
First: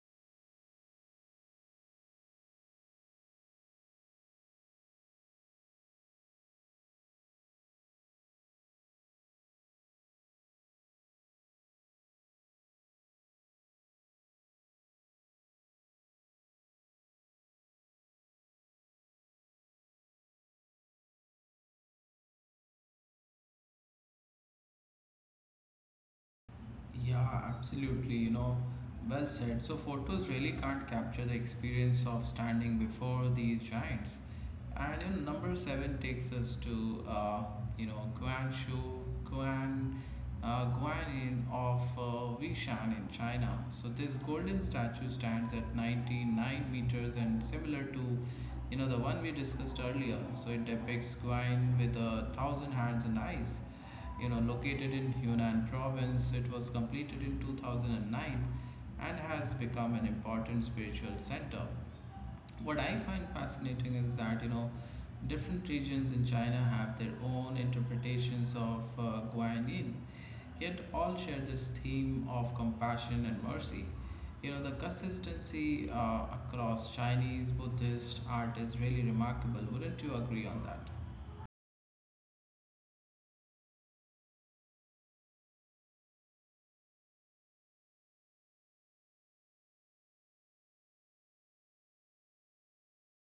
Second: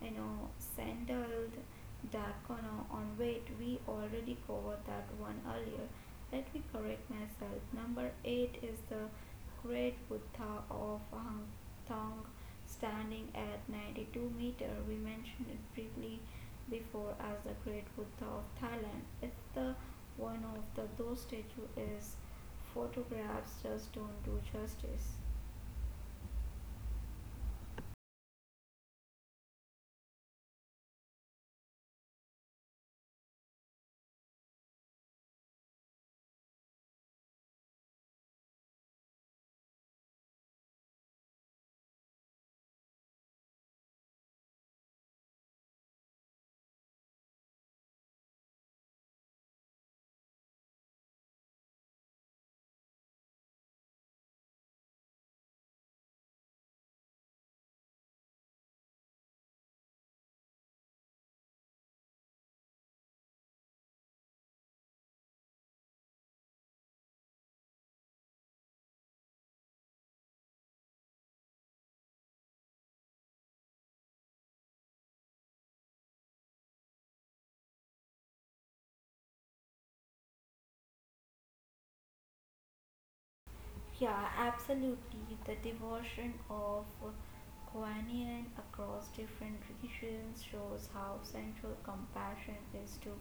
you know sandaled diacono on weight. We already covered that one earlier. Let me correct myself. Number eight is the great Buddha of Hang Tong standing at ninety-two meter. We mentioned it briefly before as the great Buddha of Thailand. It's the one of the those statue is photographs just don't do justice. Yeah, absolutely. You know, well said. So, photos really can't capture the experience of standing before these giants. And in number seven takes us to, uh, you know, Guangzhou, Guan, uh, Guanin of uh, Wishan in China. So, this golden statue stands at ninety-nine meters and similar to, you know, the one we discussed earlier. So, it depicts Guan with a thousand hands and eyes you know, located in Yunnan province. It was completed in two thousand nine and has become an important spiritual center. What I find fascinating is that, you know, different regions in China have their own interpretations of uh, Guanyin, yet all share this theme of compassion and mercy. You know, the consistency uh, across Chinese, Buddhist art is really remarkable. Wouldn't you agree on that? Yeah, absolutely. The devotion of Kuan across different regions shows how central compassion is to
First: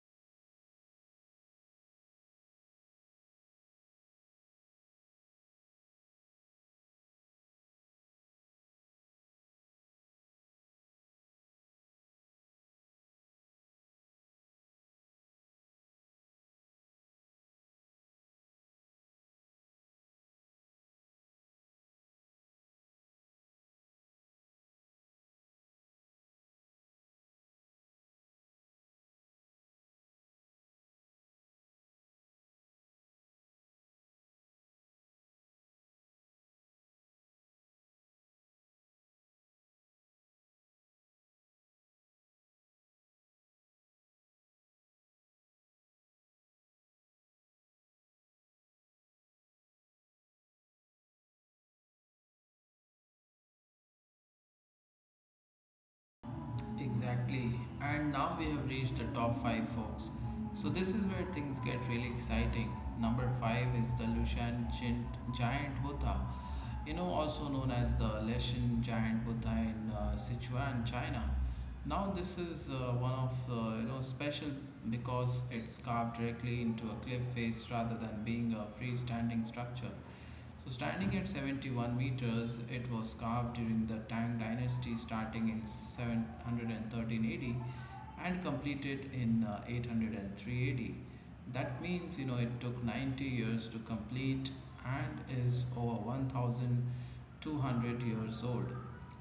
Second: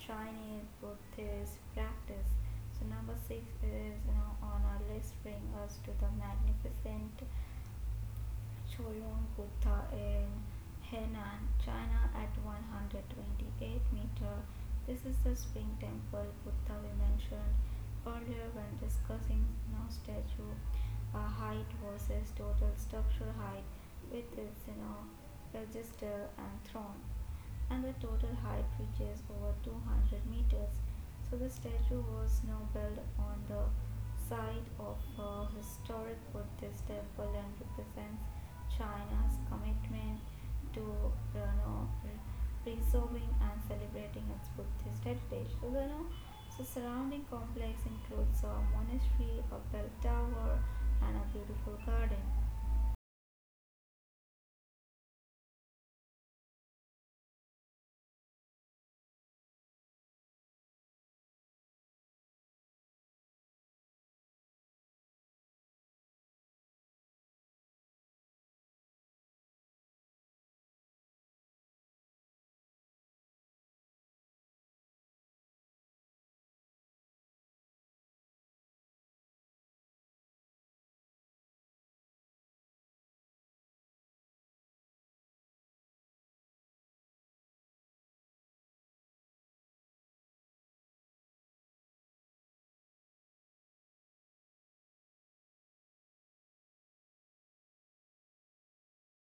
Chinese Buddhist practice. So number six is you know, on our list bring us to the magnificent Choyong Buddha in Henan, China at one hundred twenty-eight meter. This is the spring temple Buddha we mentioned earlier when discussing no statue uh, height versus total structural height with its you know, pedestal and throne. And the total height reaches over two hundred meters. So the statue was now built on the site of a historic Buddhist temple and represents China's commitment to you know, preserving and celebrating its Buddhist heritage. So, you know, so surrounding complex includes a monastery, a bell tower, and a beautiful garden. Exactly. And now we have reached the top five, folks. So this is where things get really exciting. Number five is the Lushan Gin- Giant Buddha, you know, also known as the Leshan Giant Buddha in uh, Sichuan, China. Now this is uh, one of the, you know, special because it's carved directly into a cliff face rather than being a freestanding structure. So, standing at seventy-one meters, it was carved during the Tang dynasty starting in seven hundred thirteen A D and completed in uh, eight hundred three A D. That means, you know, it took ninety years to complete and is over one thousand two hundred years old.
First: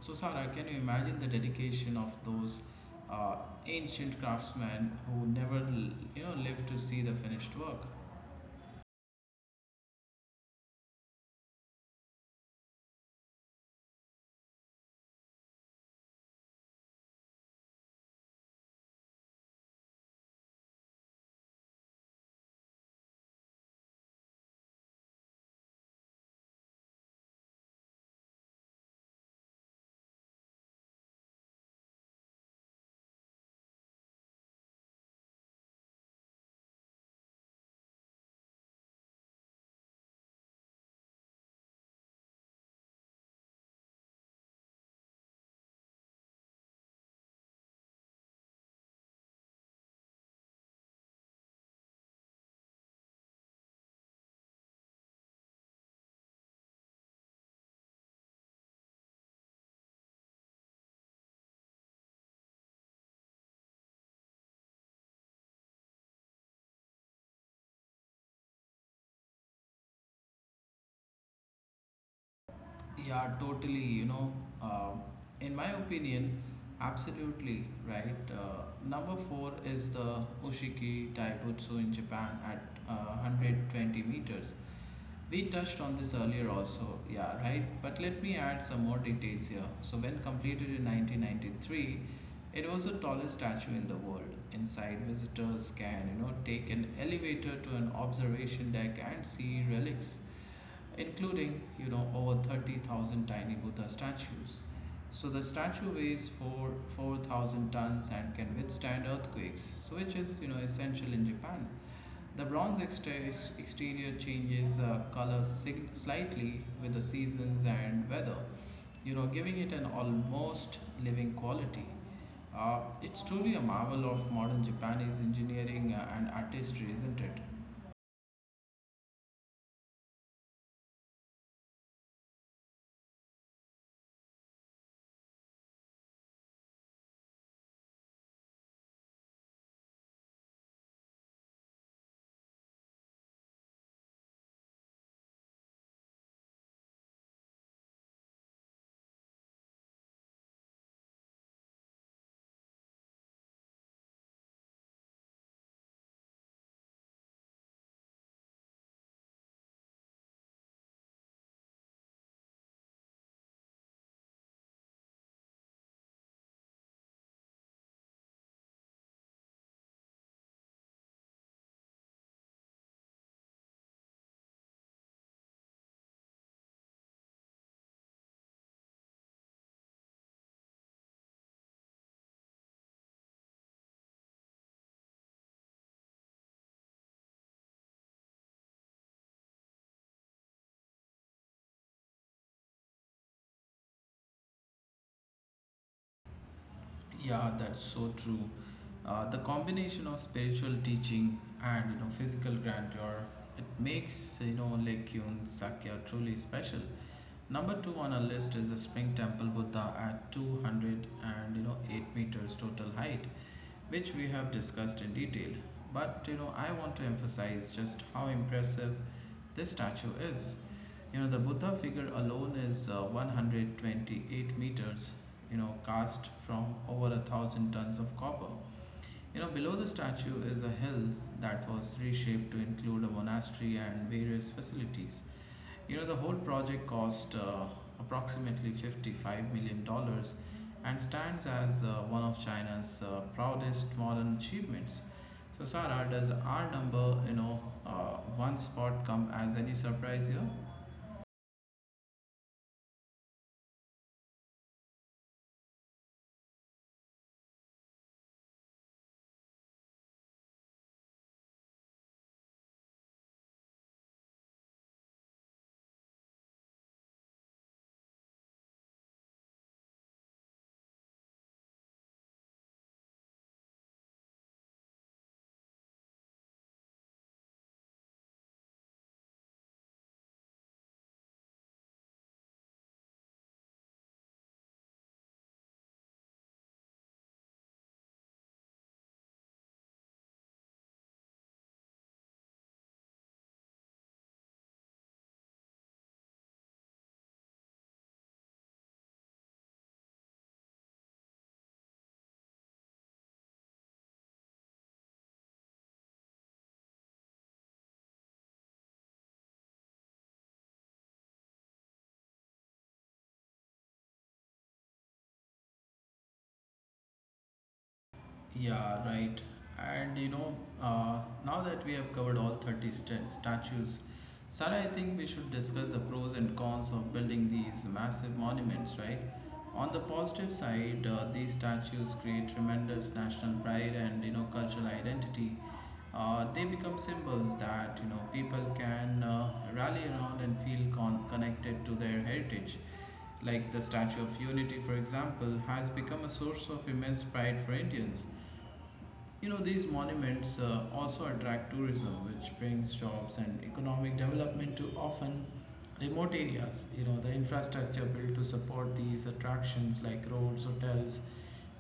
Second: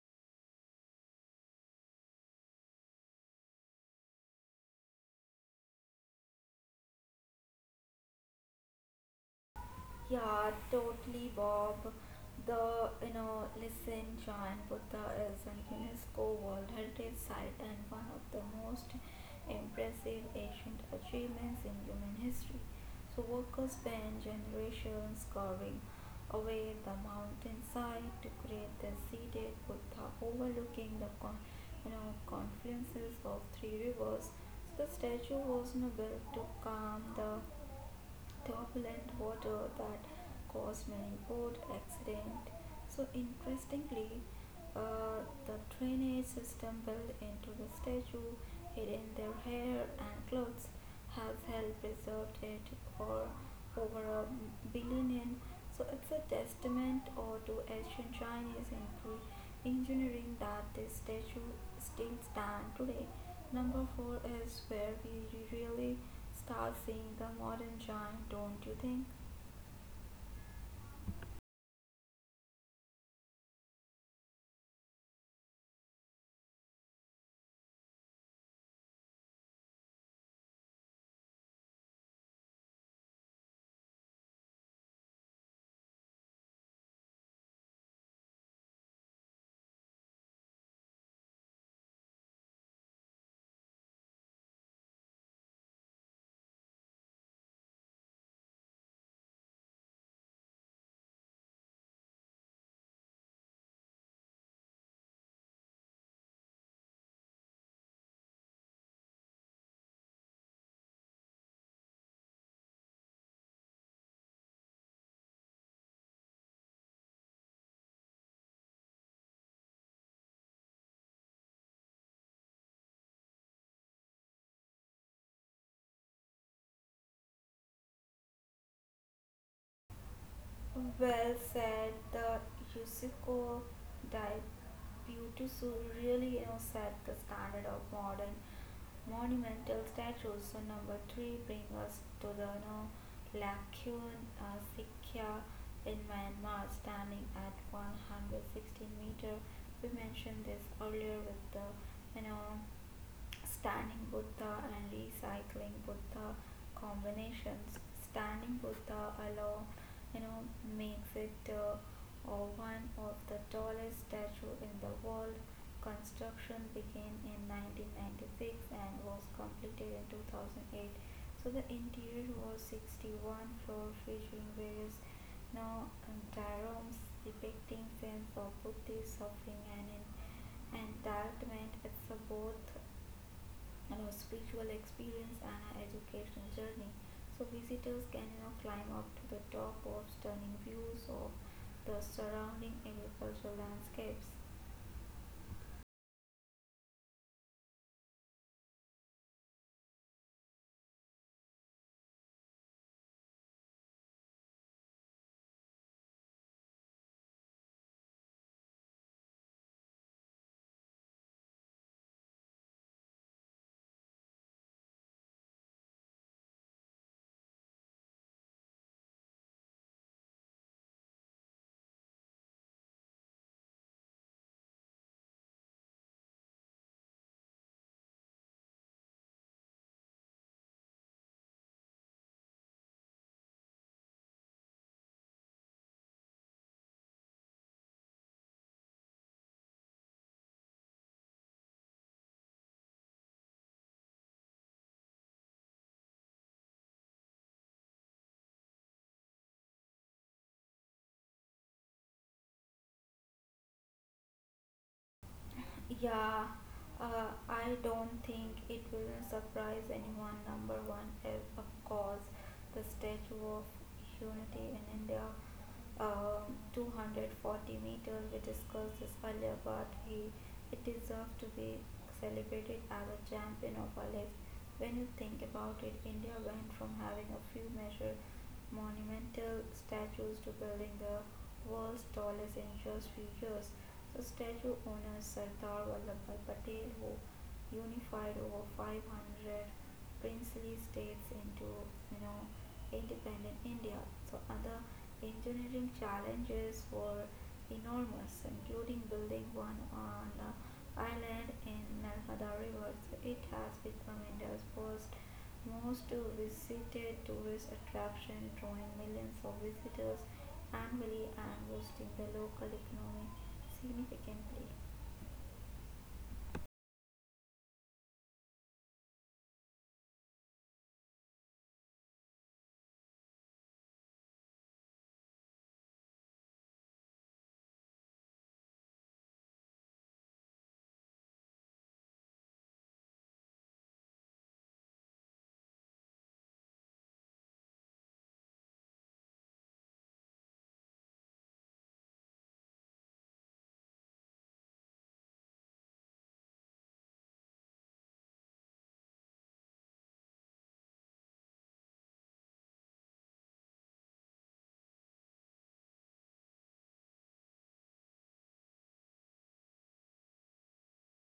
So, Sarah, can you imagine the dedication of those uh, ancient craftsmen who never, you know, lived to see the finished work? Yeah, totally, Bob. The you know, listen, John Buddha is an UNESCO World Heritage Site and one of the most impressive ancient achievements in human history. So workers spent generations carving away the mountainside to create the seated Buddha overlooking the con- you know confluences of three rivers. So the statue was you know, built to calm the turbulent water that caused many boat accidents. So interestingly, uh, the drainage system built into the statue, hidden in their hair and clothes, has helped preserve it for over a billion. So it's a testament or to ancient Chinese eng- engineering that this statue still stands today. Number four is where we really start seeing the modern giant, don't you think? Yeah, totally. You know, uh, in my opinion, absolutely right. Uh, number four is the Oshiki Daibutsu in Japan at uh, one hundred twenty meters. We touched on this earlier also, yeah, right? But let me add some more details here. So, when completed in nineteen ninety-three, it was the tallest statue in the world. Inside, visitors can, you know, take an elevator to an observation deck and see relics including you know over thirty thousand tiny Buddha statues. So the statue weighs four 4,000 tons and can withstand earthquakes, so which is you know essential in Japan. The bronze exter- exterior changes uh, color sig- slightly with the seasons and weather, you know, giving it an almost living quality. Uh, it's truly a marvel of modern Japanese engineering uh, and artistry, isn't it? Well said, the Yusiko Daibutsu really you know, set the standard of modern monumental statues. So number three brings us to the you know, Lakyun uh, Sikya in Myanmar, standing at one hundred sixteen meter. We mentioned this earlier with the you know, Standing Buddha and recycling Buddha combinations. Standing Buddha alone, you know, makes it uh, uh, one of the tallest statue in the world. Construction began in nineteen ninety-six and was completed in two thousand eight. So the interior was sixty-one floor featuring various now, Antaram's depicting sense of Buddhist suffering and en- entitlement. It's a both you know, spiritual experience and an educational journey. So visitors can you know climb up to the top of stunning views of the surrounding agricultural landscapes. Yeah, that's so true. Uh, the combination of spiritual teaching and you know physical grandeur, it makes you know Lake Yun Sakya truly special. Number two on our list is the Spring Temple Buddha at two hundred and you know eight meters total height, which we have discussed in detail. But you know I want to emphasize just how impressive this statue is. You know, the Buddha figure alone is uh, one hundred twenty-eight meters, you know, cast from over a thousand tons of copper. You know, below the statue is a hill that was reshaped to include a monastery and various facilities. You know, the whole project cost uh, approximately fifty-five million dollars and stands as uh, one of China's uh, proudest modern achievements. So, Sarah, does our number, you know, uh, one spot come as any surprise here? Yeah, uh, I don't think it will surprise anyone. Number one is, of course, the Statue of Unity in India, um, two hundred forty meters. We discussed this earlier, but he it deserves to be celebrated as a champion of our lives. When you think about it, India went from having a few measure monumental statues to building the world's tallest in just few years. The statue honors Sardar Vallabhbhai Patel, who unified over five hundred princely states into you know independent India. So other engineering challenges were enormous, including building one on the island in Narmada River. So it has become India's first most visited tourist attraction, drawing millions of visitors annually and boosting the local economy significantly. Yeah, right. And you know, uh, now that we have covered all thirty st- statues, Sarah, I think we should discuss the pros and cons of building these massive monuments, right? On the positive side, uh, these statues create tremendous national pride and you know cultural identity. Uh, they become symbols that you know people can uh, rally around and feel con- connected to their heritage like the Statue of Unity, for example, has become a source of immense pride for Indians. You know, these monuments uh, also attract tourism, which brings jobs and economic development to often remote areas. You know, the infrastructure built to support these attractions, like roads, hotels,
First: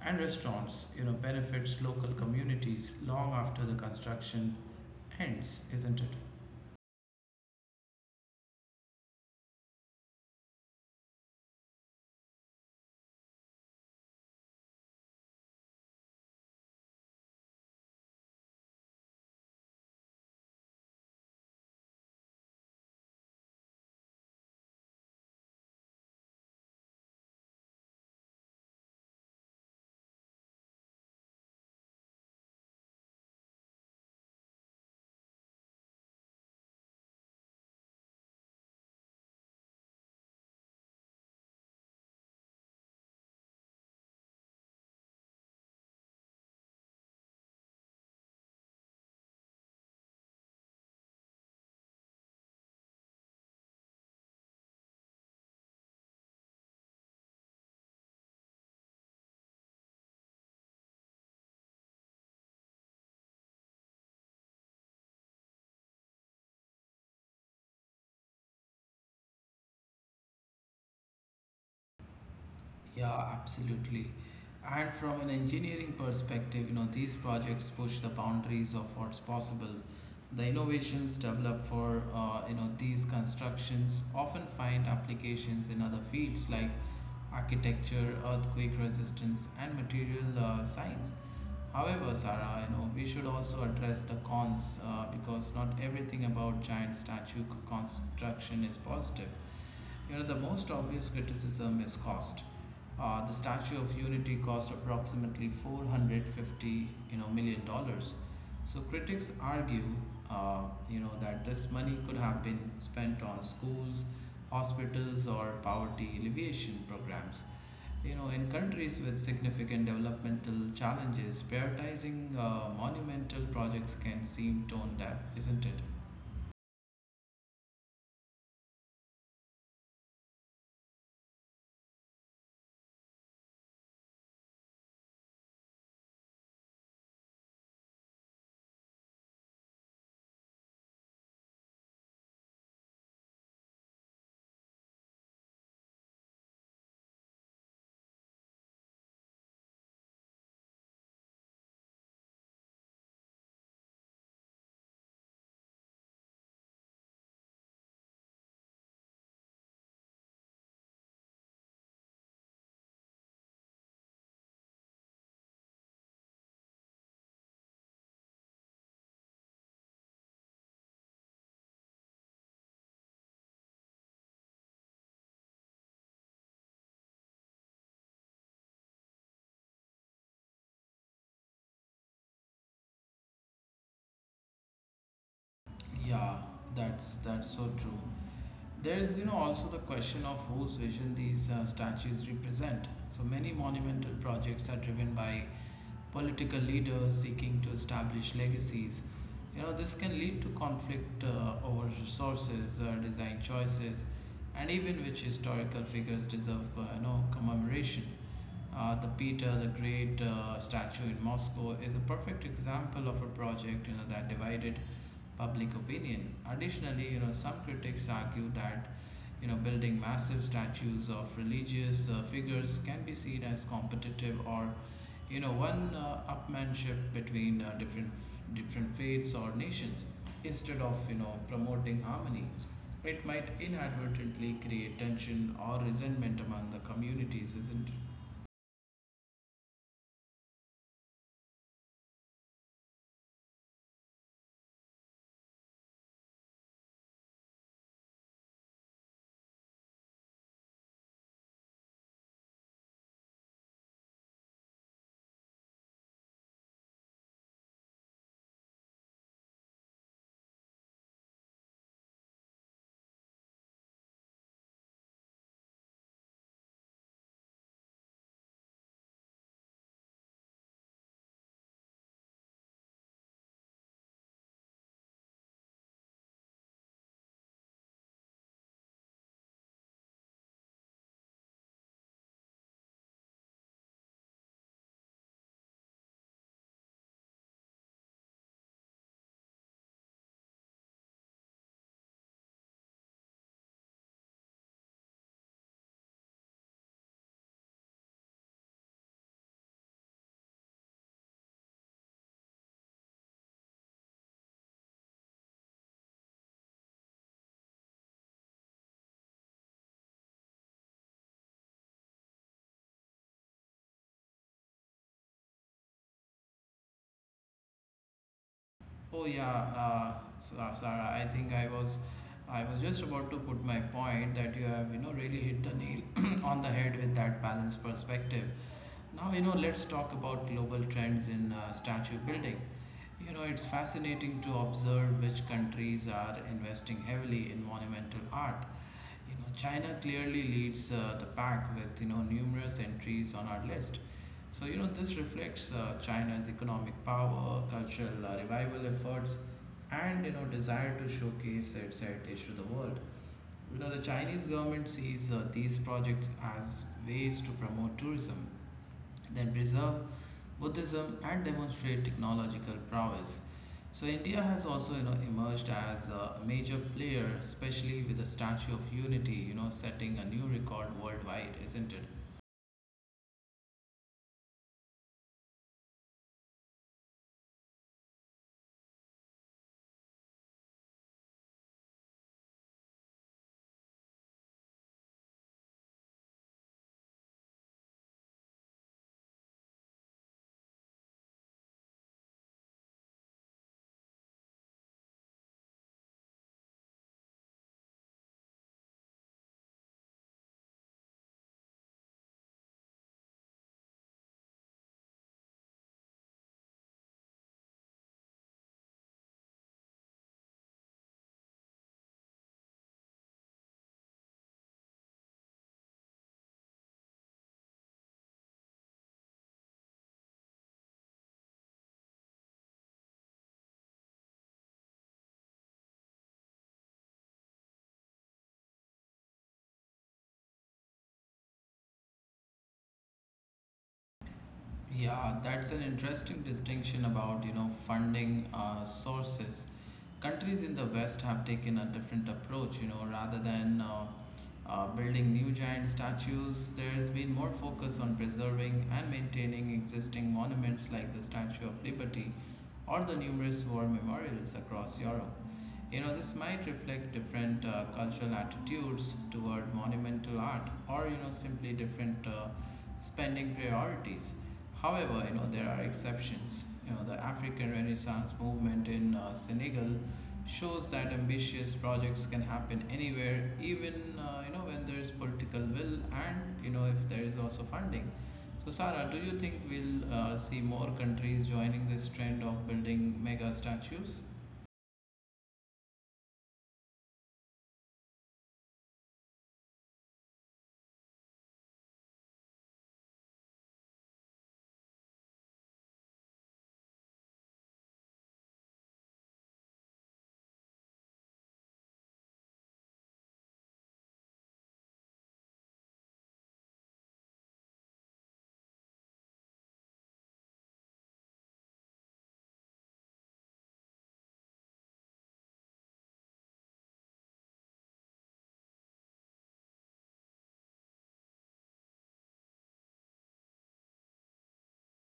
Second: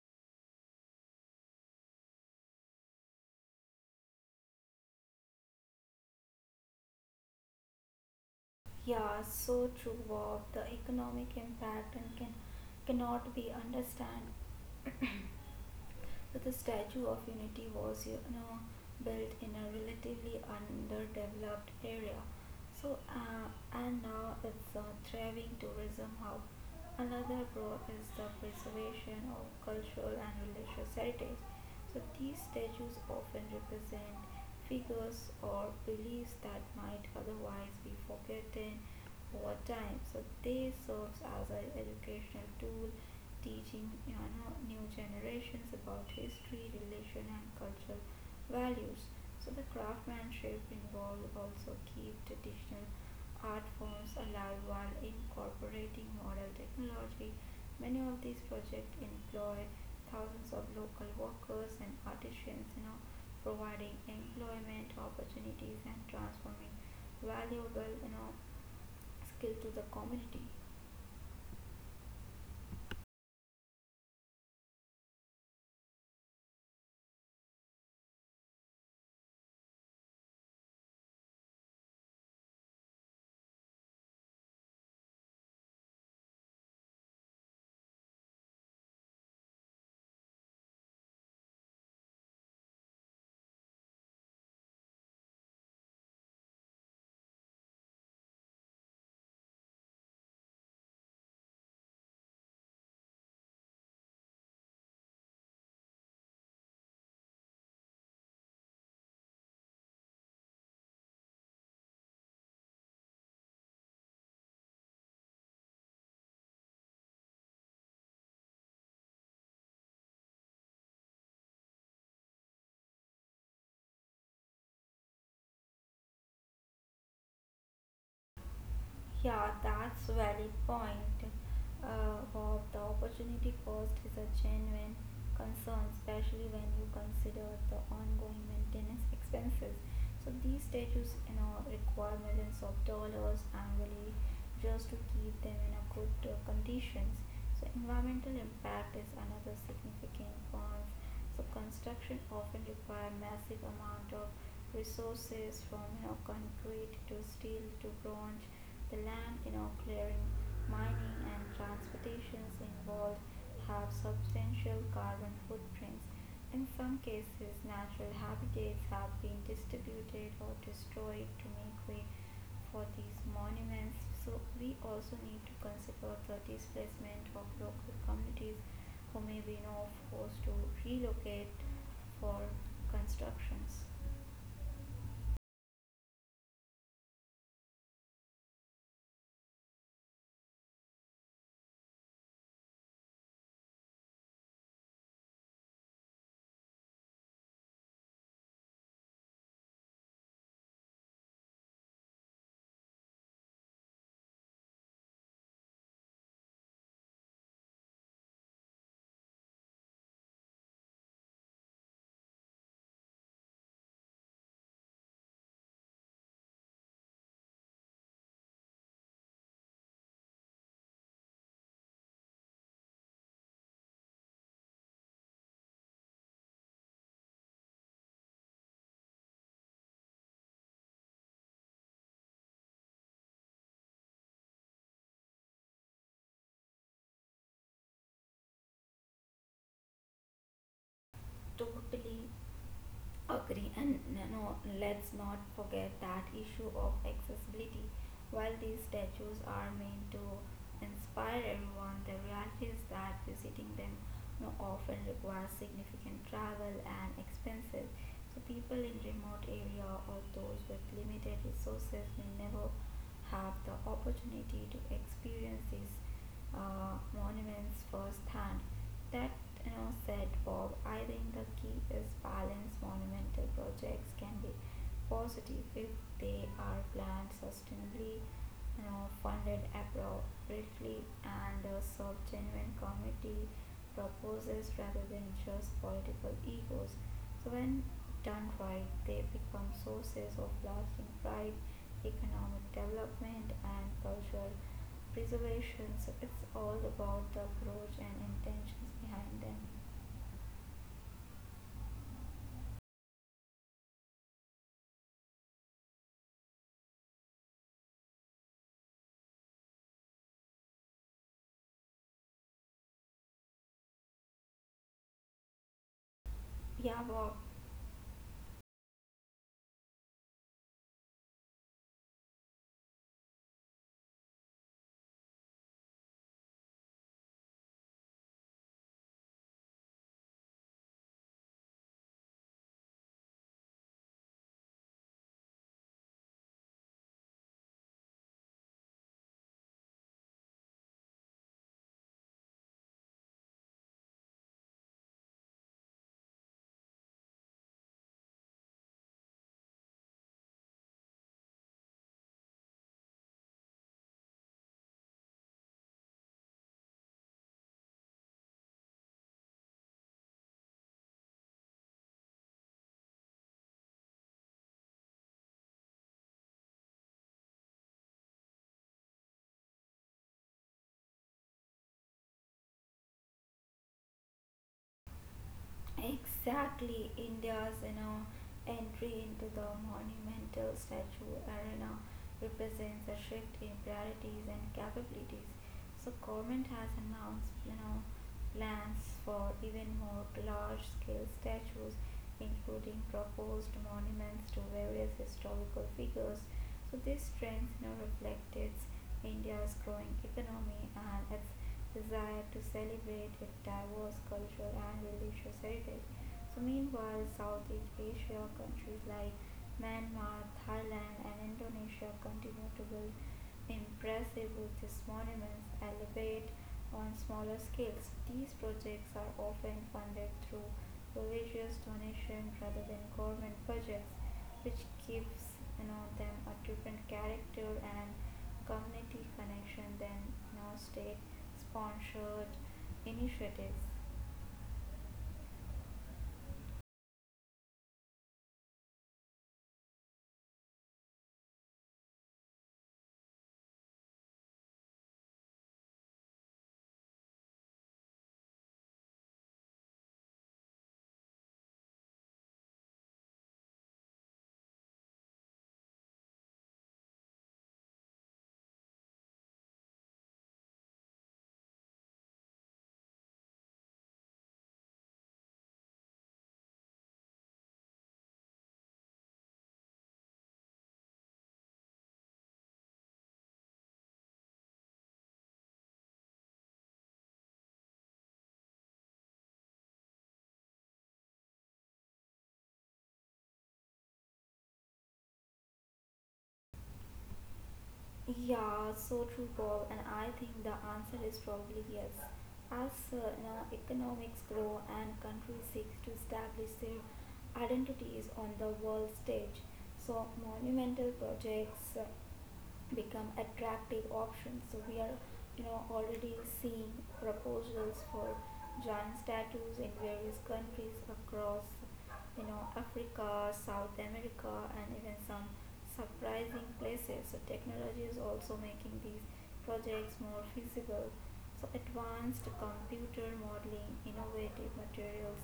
and restaurants, you know, benefits local communities long after the construction ends, isn't it? Yeah, so true, Bob. The economic impact and can, cannot be understand that the Statue of Unity was you know built in a relatively underdeveloped area. So uh, and now it's a thriving tourism hub. Another pro is the preservation of cultural and religious heritage. So these statues often represent figures or beliefs that might otherwise be forgotten over time. So they serves as an educational tool teaching you know new generations about history, religion, and cultural values. So the craftsmanship involved also keep traditional art forms alive while incorporating modern technology. Many of these projects employ thousands of local workers and artisans, you know, providing employment opportunities and transforming valuable, you know, skill to the community. Yeah, absolutely. And from an engineering perspective, you know, these projects push the boundaries of what's possible. The innovations developed for uh, you know these constructions often find applications in other fields like architecture, earthquake resistance, and material uh, science. However, Sarah, you know, we should also address the cons uh, because not everything about giant statue construction is positive. You know, the most obvious criticism is cost. Uh, the Statue of Unity cost approximately 450, you know, million dollars. So critics argue, uh, you know, that this money could have been spent on schools, hospitals, or poverty alleviation programs. You know, in countries with significant developmental challenges, prioritizing uh, monumental projects can seem tone deaf, isn't it? Yeah, that's valid point. Uh, Bob, the opportunity cost is a genuine concern, especially when you consider the ongoing maintenance expenses. So these statues, you know, require millions of dollars annually just to keep them in a good uh, conditions. So environmental impact is another significant one, so construction often require massive amount of resources from you know concrete to steel to bronze. The land you know clearing, mining and transportations involved have substantial carbon footprints. In some cases, natural habitats have been distributed or destroyed to make way for these monuments. So we also need to consider the displacement of local communities who may be no forced to relocate for constructions. Yeah, that's that's so true. There is, you know, also the question of whose vision these uh, statues represent. So many monumental projects are driven by political leaders seeking to establish legacies. You know, this can lead to conflict uh, over resources, uh, design choices, and even which historical figures deserve, uh, you know, commemoration. Uh, the Peter the Great uh, statue in Moscow is a perfect example of a project you know, that divided public opinion. Additionally, you know, some critics argue that you know building massive statues of religious uh, figures can be seen as competitive or you know one uh, upmanship between uh, different different faiths or nations instead of you know promoting harmony. It might inadvertently create tension or resentment among the communities, isn't it? Totally agree, and n- no, let's not forget that issue of accessibility. While these statues are meant to inspire everyone, the reality is that visiting them, you know, often requires significant travel and expenses. So people in remote area or those with limited resources may never have the opportunity to experience these uh, monuments firsthand. That you know said Bob, I think the key is balance. Monumental projects can be positive if they are planned sustainably, uh, funded appropriately, and uh, serve genuine community purposes rather than just political egos. So, when done right, they become sources of lasting pride, economic development, and cultural preservation. So, it's all about the approach and intentions behind them. Yeah, Bob. Oh yeah, uh, S- uh, Sarah. I think I was, I was just about to put my point that you have, you know, really hit the nail on the head with that balanced perspective. Now you know, let's talk about global trends in uh, statue building. You know, it's fascinating to observe which countries are investing heavily in monumental art you know, China clearly leads uh, the pack with you know numerous entries on our list. So you know this reflects uh, China's economic power, cultural uh, revival efforts, and you know desire to showcase its heritage to the world. You know the Chinese government sees uh, these projects as ways to promote tourism, then preserve Buddhism and demonstrate technological prowess. So India has also you know emerged as a major player, especially with the Statue of Unity, you know setting a new record worldwide, isn't it? Exactly, India's you know entry into the monumental statue arena represents a shift in priorities and capabilities. So government has announced you know plans for even more large-scale statues, including proposed monuments to various historical figures, so this trend now reflects India's growing economy and its desire to celebrate its diverse cultural and religious heritage. So meanwhile, Southeast Asia countries like Myanmar, Thailand, and Indonesia continue to build impressive Buddhist monuments, elevate on smaller scales. These projects are often funded through religious donations rather than government budgets, which gives you know them a different character and community connection than you know state sponsored initiatives. Yeah, that's an interesting distinction about, you know, funding uh, sources. Countries in the West have taken a different approach, you know, rather than uh, uh, building new giant statues, there's been more focus on preserving and maintaining existing monuments like the Statue of Liberty or the numerous war memorials across Europe. You know, this might reflect different uh, cultural attitudes toward monumental art or, you know, simply different uh, spending priorities. However, you know, there are exceptions. You know, the African Renaissance movement in uh, Senegal shows that ambitious projects can happen anywhere, even, uh, you know, when there is political will and, you know, if there is also funding. So, Sarah, do you think we'll uh, see more countries joining this trend of building mega statues? Yeah, so true, Paul. And I think the answer is probably yes. As uh, you know, economics grow and countries seek to establish their identities on the world stage, so monumental projects uh, become attractive options. So we are, you know, already seeing proposals for giant statues in various countries across you know Africa, South America, and even some surprising places. So technology is also making these projects more feasible. So advanced computer modeling, innovative materials,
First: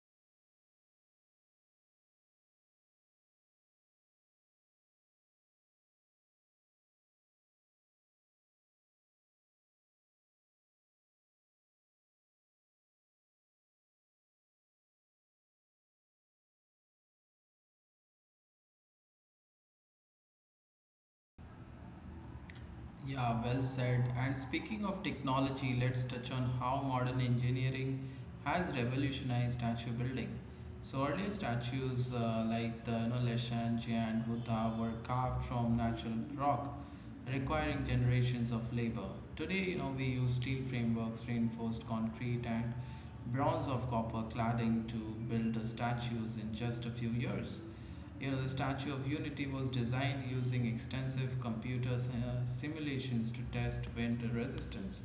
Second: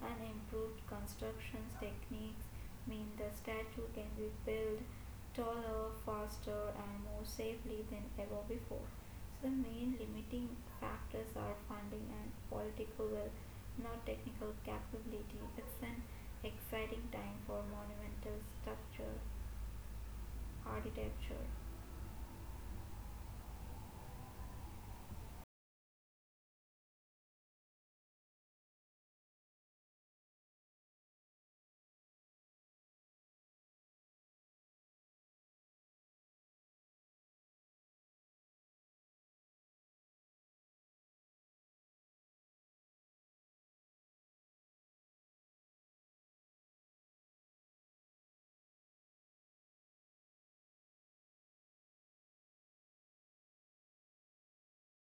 and improved construction techniques mean the statue can be built taller, faster, and more safely than ever before. So, the main limiting factors are funding and political will, not technical capability. It's an exciting time for monumental structure architecture. Yeah, well said. And speaking of technology, let's touch on how modern engineering has revolutionized statue building. So earlier statues uh, like the you know, Leshanji and Buddha were carved from natural rock, requiring generations of labor. Today, you know, we use steel frameworks, reinforced concrete, and bronze of copper cladding to build the statues in just a few years. You know, the Statue of Unity was designed using extensive computer uh, simulations to test wind resistance,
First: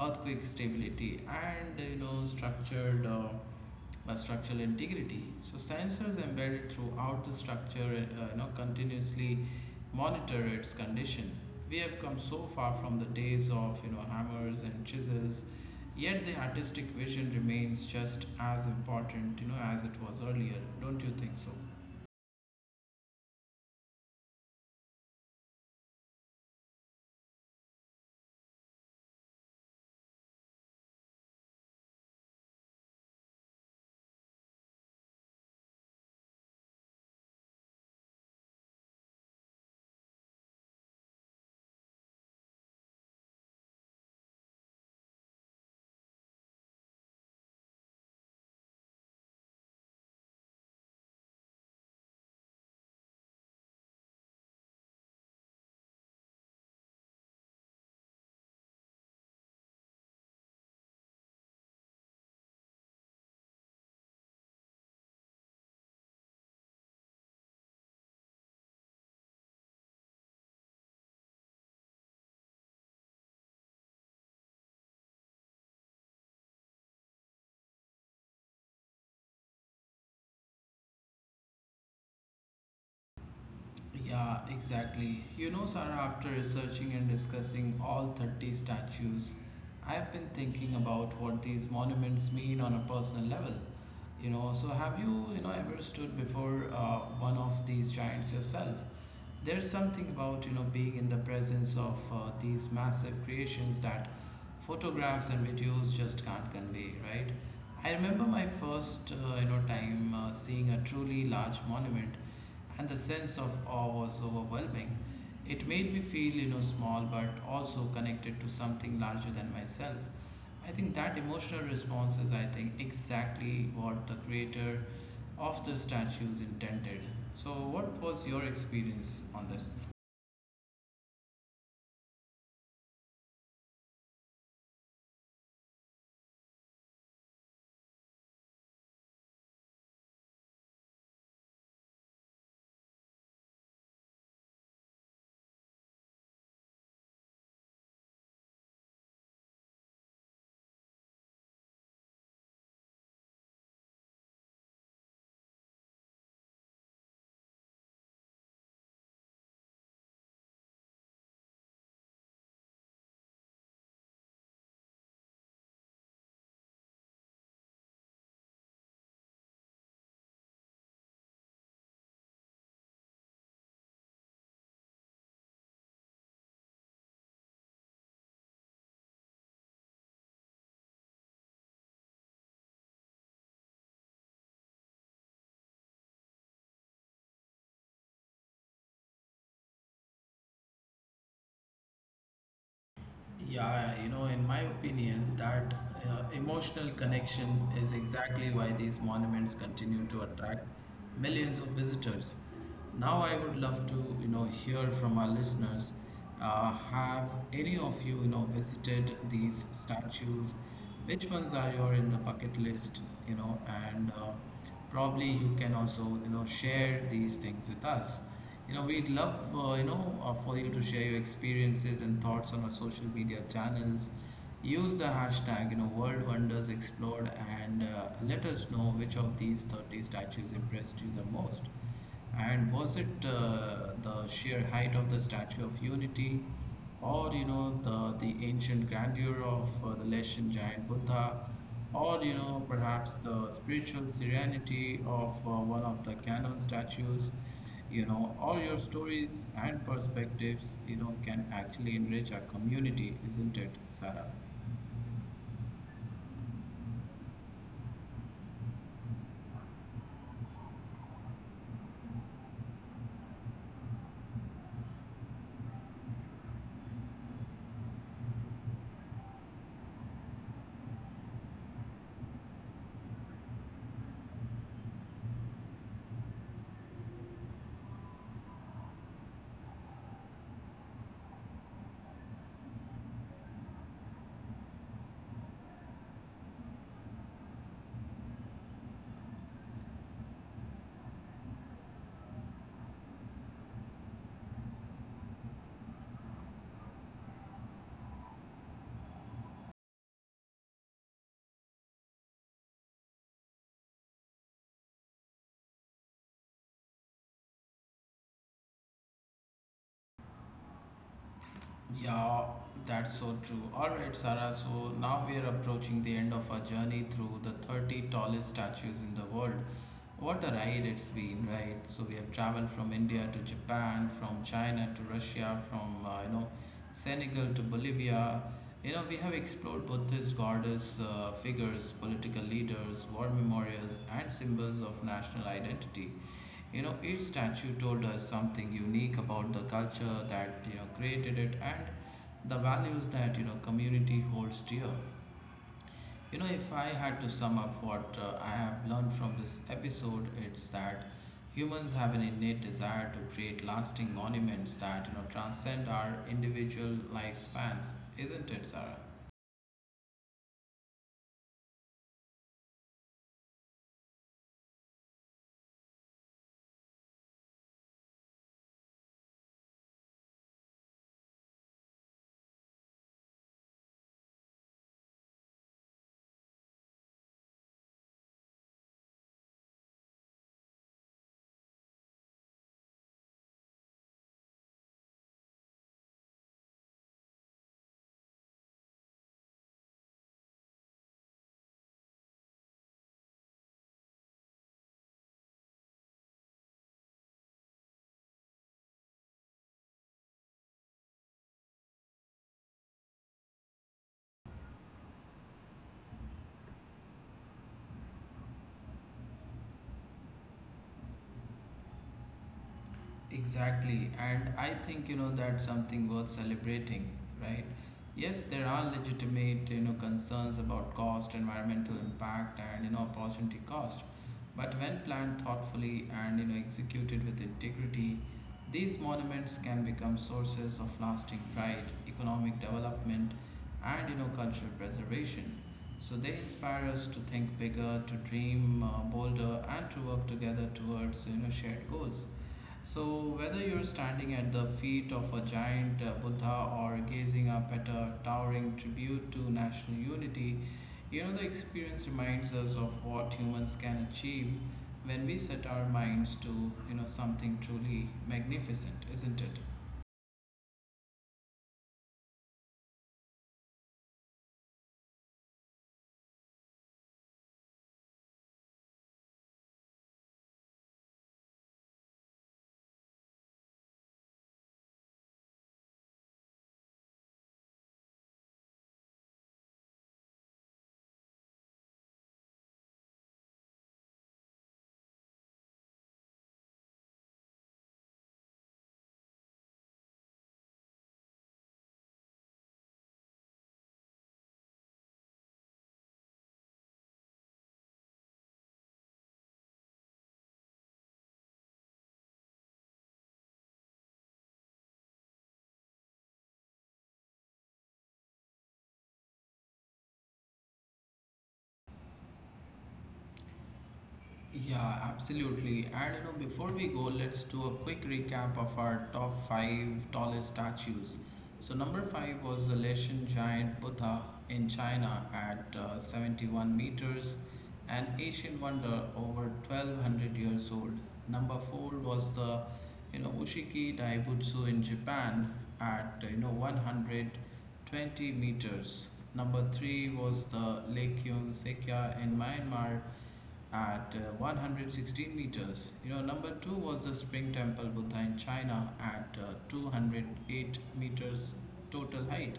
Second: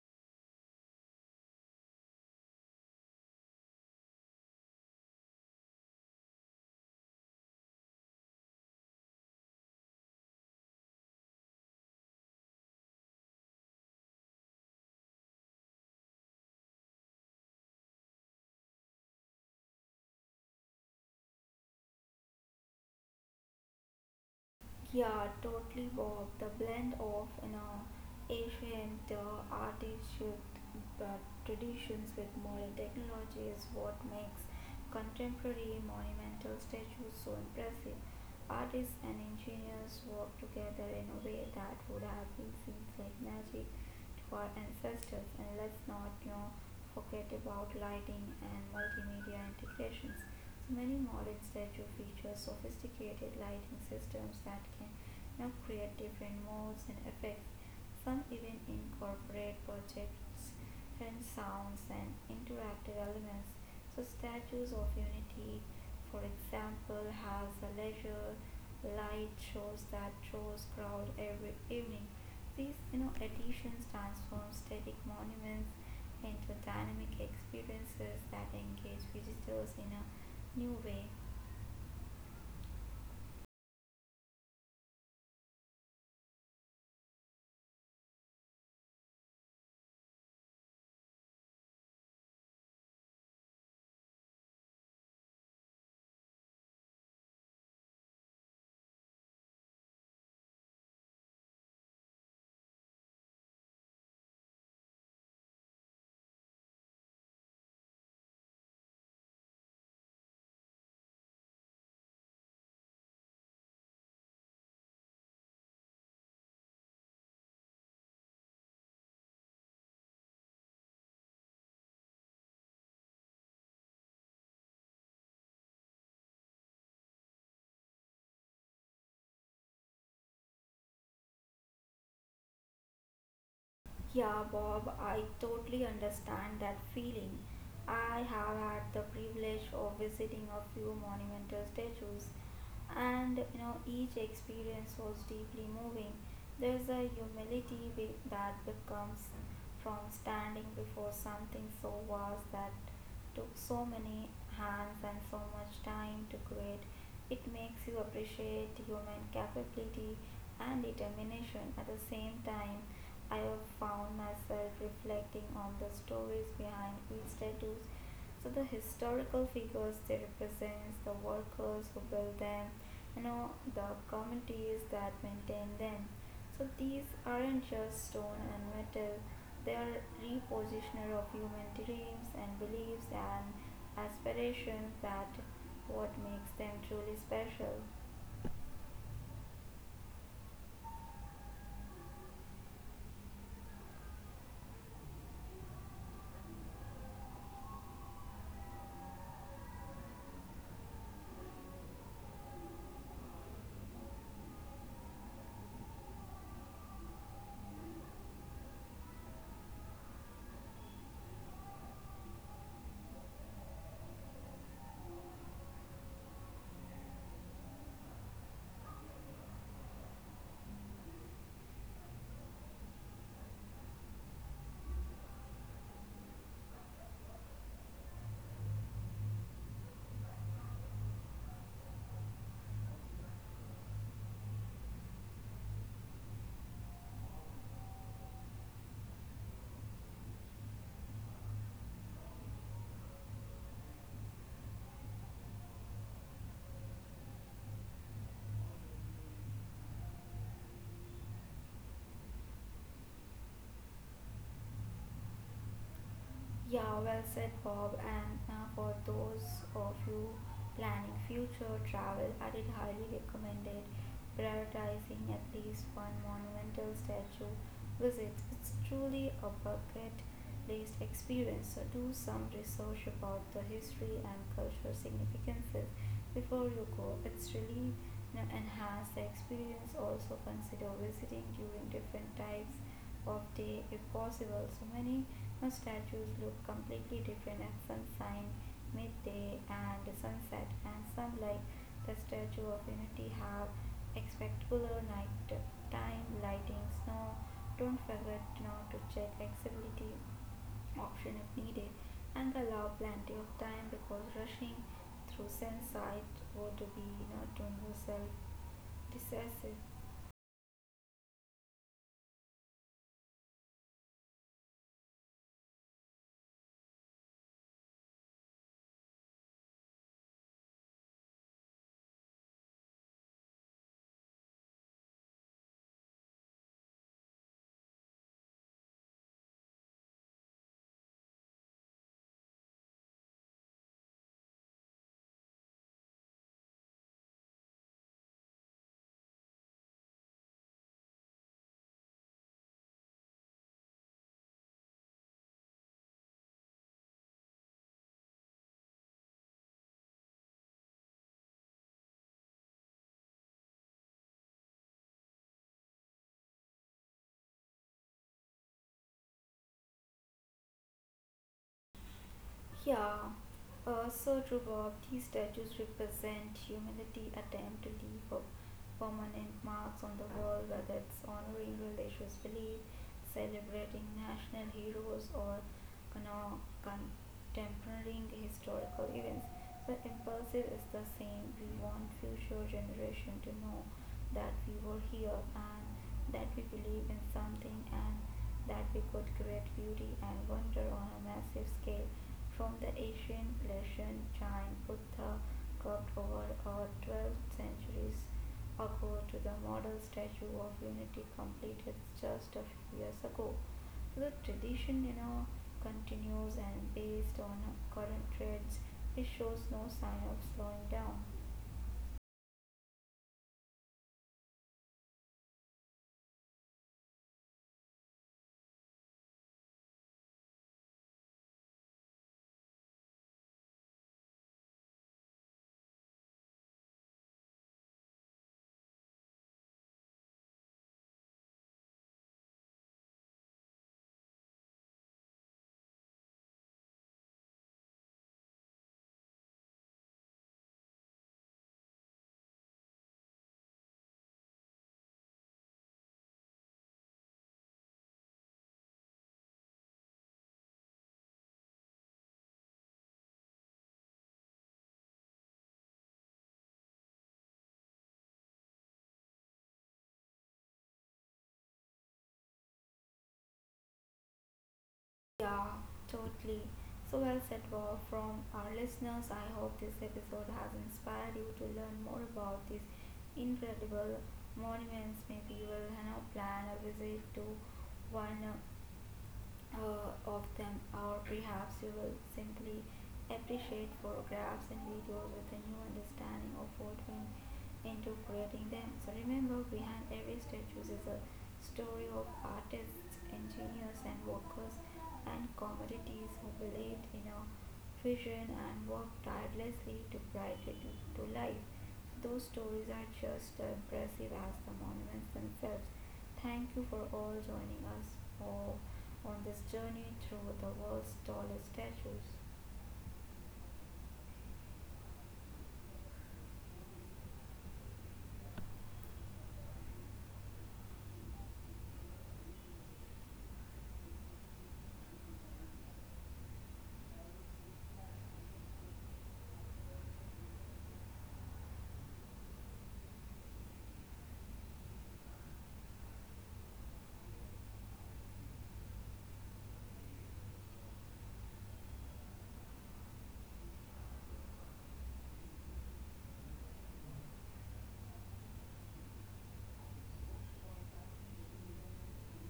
earthquake stability, and you know, structured uh, uh, structural integrity. So sensors embedded throughout the structure, uh, you know, continuously monitor its condition. We have come so far from the days of you know hammers and chisels, yet the artistic vision remains just as important, you know, as it was earlier. Don't you think so? Yeah, totally Bob. The blend of you know ancient uh, artistic uh, traditions with modern technology is what makes contemporary monumental statues so impressive. Artists and engineers work together in a way that would have been seen like magic to our ancestors. And let's not you know forget about lighting and multimedia integrations. Many modern statues feature sophisticated lighting systems that can now create different modes and effects. Some even incorporate projects and sounds and interactive elements. So statues of unity, for example, has a leisure light shows that draws crowd every evening. These you know additions transform static monuments into dynamic experiences that engage visitors in a new way. Yeah, exactly. You know, Sarah, after researching and discussing all thirty statues, I've been thinking about what these monuments mean on a personal level. You know, so have you, you know, ever stood before uh, one of these giants yourself? There's something about you know being in the presence of uh, these massive creations that photographs and videos just can't convey, right? I remember my first uh, you know time uh, seeing a truly large monument, and the sense of awe was overwhelming. It made me feel you know small, but also connected to something larger than myself. I think that emotional response is, I think, exactly what the creator of the statues intended. So, what was your experience on this? Yeah, Bob, I totally understand that feeling. I have had the privilege of visiting a few monumental statues, and you know, each experience was deeply moving. There's a humility be- that becomes from standing before something so vast that took so many hands and so much time to create. It makes you appreciate human capability and determination. At the same time, I have found myself reflecting on the stories behind each tattoo so the historical figures they represents the workers who build them, you know, the communities that maintain them. So these aren't just stone and metal; they are repositioner of human dreams and beliefs and aspirations that what makes them truly special. Yeah, you know, in my opinion, that uh, emotional connection is exactly why these monuments continue to attract millions of visitors. Now, I would love to, you know, hear from our listeners. Uh, have any of you, you know, visited these statues? Which ones are your in the bucket list, you know, and uh, probably you can also, you know, share these things with us. You know, we'd love, uh, you know, uh, for you to share your experiences and thoughts on our social media channels. Use the hashtag, you know, World Wonders Explored and uh, let us know which of these thirty statues impressed you the most. And was it uh, the sheer height of the Statue of Unity, or you know the the ancient grandeur of uh, the Laotian giant Buddha, or you know perhaps the spiritual serenity of uh, one of the canon statues? You know, all your stories and perspectives, you know, can actually enrich our community, isn't it, Sarah? Yeah, well said, Bob. And uh, for those of you planning future travel, I did highly recommend it. Prioritizing at least one monumental statue visit. It's truly a bucket list experience. So do some research about the history and cultural significances before you go. It's really, you know, enhance the experience. Also consider visiting during different types of day if possible. So many statues look completely different at sunshine, midday, and sunset, and some, like the Statue of Unity, have spectacular night time lighting. Snow. Don't forget not to check accessibility option if needed, and allow plenty of time because rushing through sunset would be not on yourself decisive. Yeah, that's so true. All right, Sarah. So now we are approaching the end of our journey through the thirty tallest statues in the world. What a ride it's been, right? So we have traveled from India to Japan, from China to Russia, from uh, you know Senegal to Bolivia. You know we have explored Buddhist goddess uh, figures, political leaders, war memorials, and symbols of national identity. You know, each statue told us something unique about the culture that, you know, created it and the values that, you know, community holds dear. You know, if I had to sum up what uh, I have learned from this episode, it's that humans have an innate desire to create lasting monuments that, you know, transcend our individual lifespans, isn't it, Sarah? Yeah, uh, so true, Bob. These statues represent humanity attempt to leave a permanent marks on the world, whether it's honoring religious belief, celebrating national heroes, or cono- contemporary historical events. The impulsive is the same. We want future generation to know that we were here and that we believe in something and that we could create beauty and wonder on a massive scale from the ancient lesson, Jain Buddha cropped over our twelve centuries ago to the model statue of unity completed just a few years ago. The tradition, you know, continues and based on current trends, it shows no sign of slowing down. Exactly, and I think you know that's something worth celebrating, right? Yes, there are legitimate you know concerns about cost, environmental impact, and you know opportunity cost, but when planned thoughtfully and you know executed with integrity, these monuments can become sources of lasting pride, economic development, and you know cultural preservation. So they inspire us to think bigger, to dream uh, bolder, and to work together towards you know shared goals. So, whether you're standing at the feet of a giant uh, Buddha or gazing up at a towering tribute to national unity, you know, the experience reminds us of what humans can achieve when we set our minds to, you know, something truly magnificent, isn't it? Yeah, totally. So well said, Bob. From our listeners, I hope this episode has inspired you to learn more about these incredible monuments. Maybe you will, you know, plan a visit to one uh, uh, of them, or perhaps you will simply appreciate photographs and videos with a new understanding of what went into creating them. So remember, behind every statue is a story of artists, engineers, and workers and commodities who believed in a vision and worked tirelessly to bring it to life. Those stories are just as impressive as the monuments themselves. Thank you for all joining us for, on this journey through the world's tallest statues. Yeah, absolutely. And you know, before we go, let's do a quick recap of our top five tallest statues. So number five was the Latian giant Buddha in China at uh, seventy-one meters, an ancient wonder over twelve hundred years old. Number four was the you know Ushiki Daibutsu in Japan at you know one hundred twenty meters. Number three was the Lake Yung Sekya in Myanmar at uh, one hundred sixteen meters. You know, number two was the Spring Temple Buddha in China at uh, two hundred eight meters total height.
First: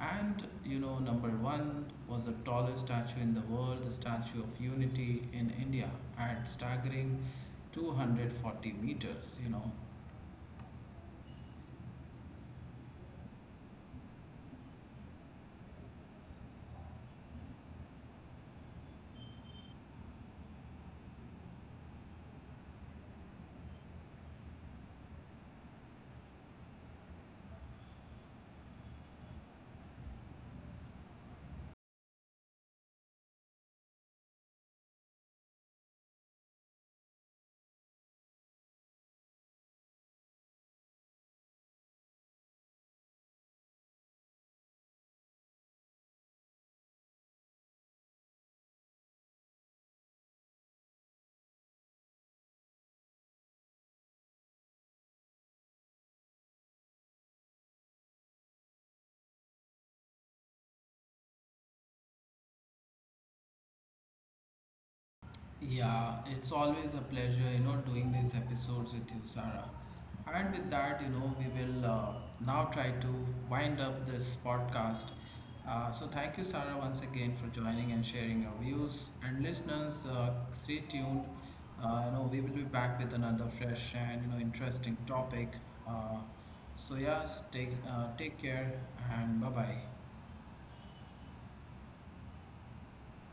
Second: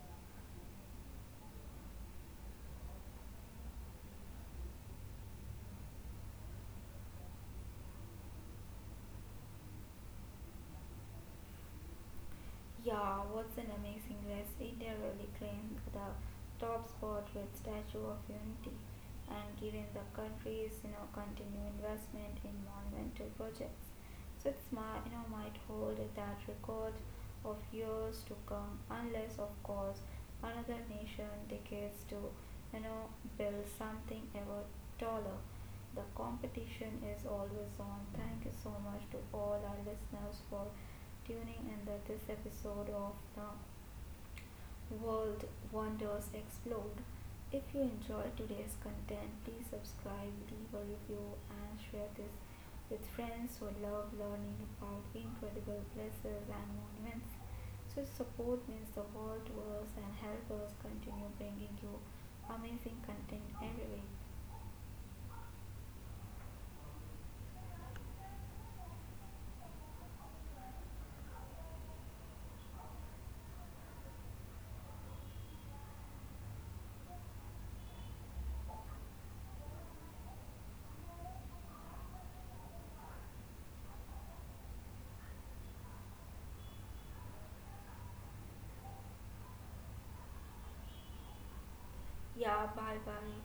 And you know, number one was the tallest statue in the world, the Statue of Unity in India at staggering two hundred forty meters. You know, Yeah, what's an amazing race? India really claimed the top spot with Statue of Unity and given the country's you know continued investment in monumental projects. So it's might, you know, might hold that record of years to come unless of course another nation decades to, you know, build something ever taller. The competition is always on. Thank you so much to all our listeners for tuning in to this episode of the World Wonders Explode. If you enjoyed today's content, please subscribe, leave a review, and share this with friends who love learning about incredible places and monuments. So, support means the world to us and help us continue bringing you amazing content every week. yeah, it's always a pleasure, you know, doing these episodes with you, Sarah. And with that, you know, we will uh, now try to wind up this podcast. Uh, so, thank you, Sarah, once again for joining and sharing your views. And listeners, uh, stay tuned. Uh, you know, we will be back with another fresh and you know interesting topic. Uh, so, yes, take uh, take care and bye bye. Yeah, bye bye.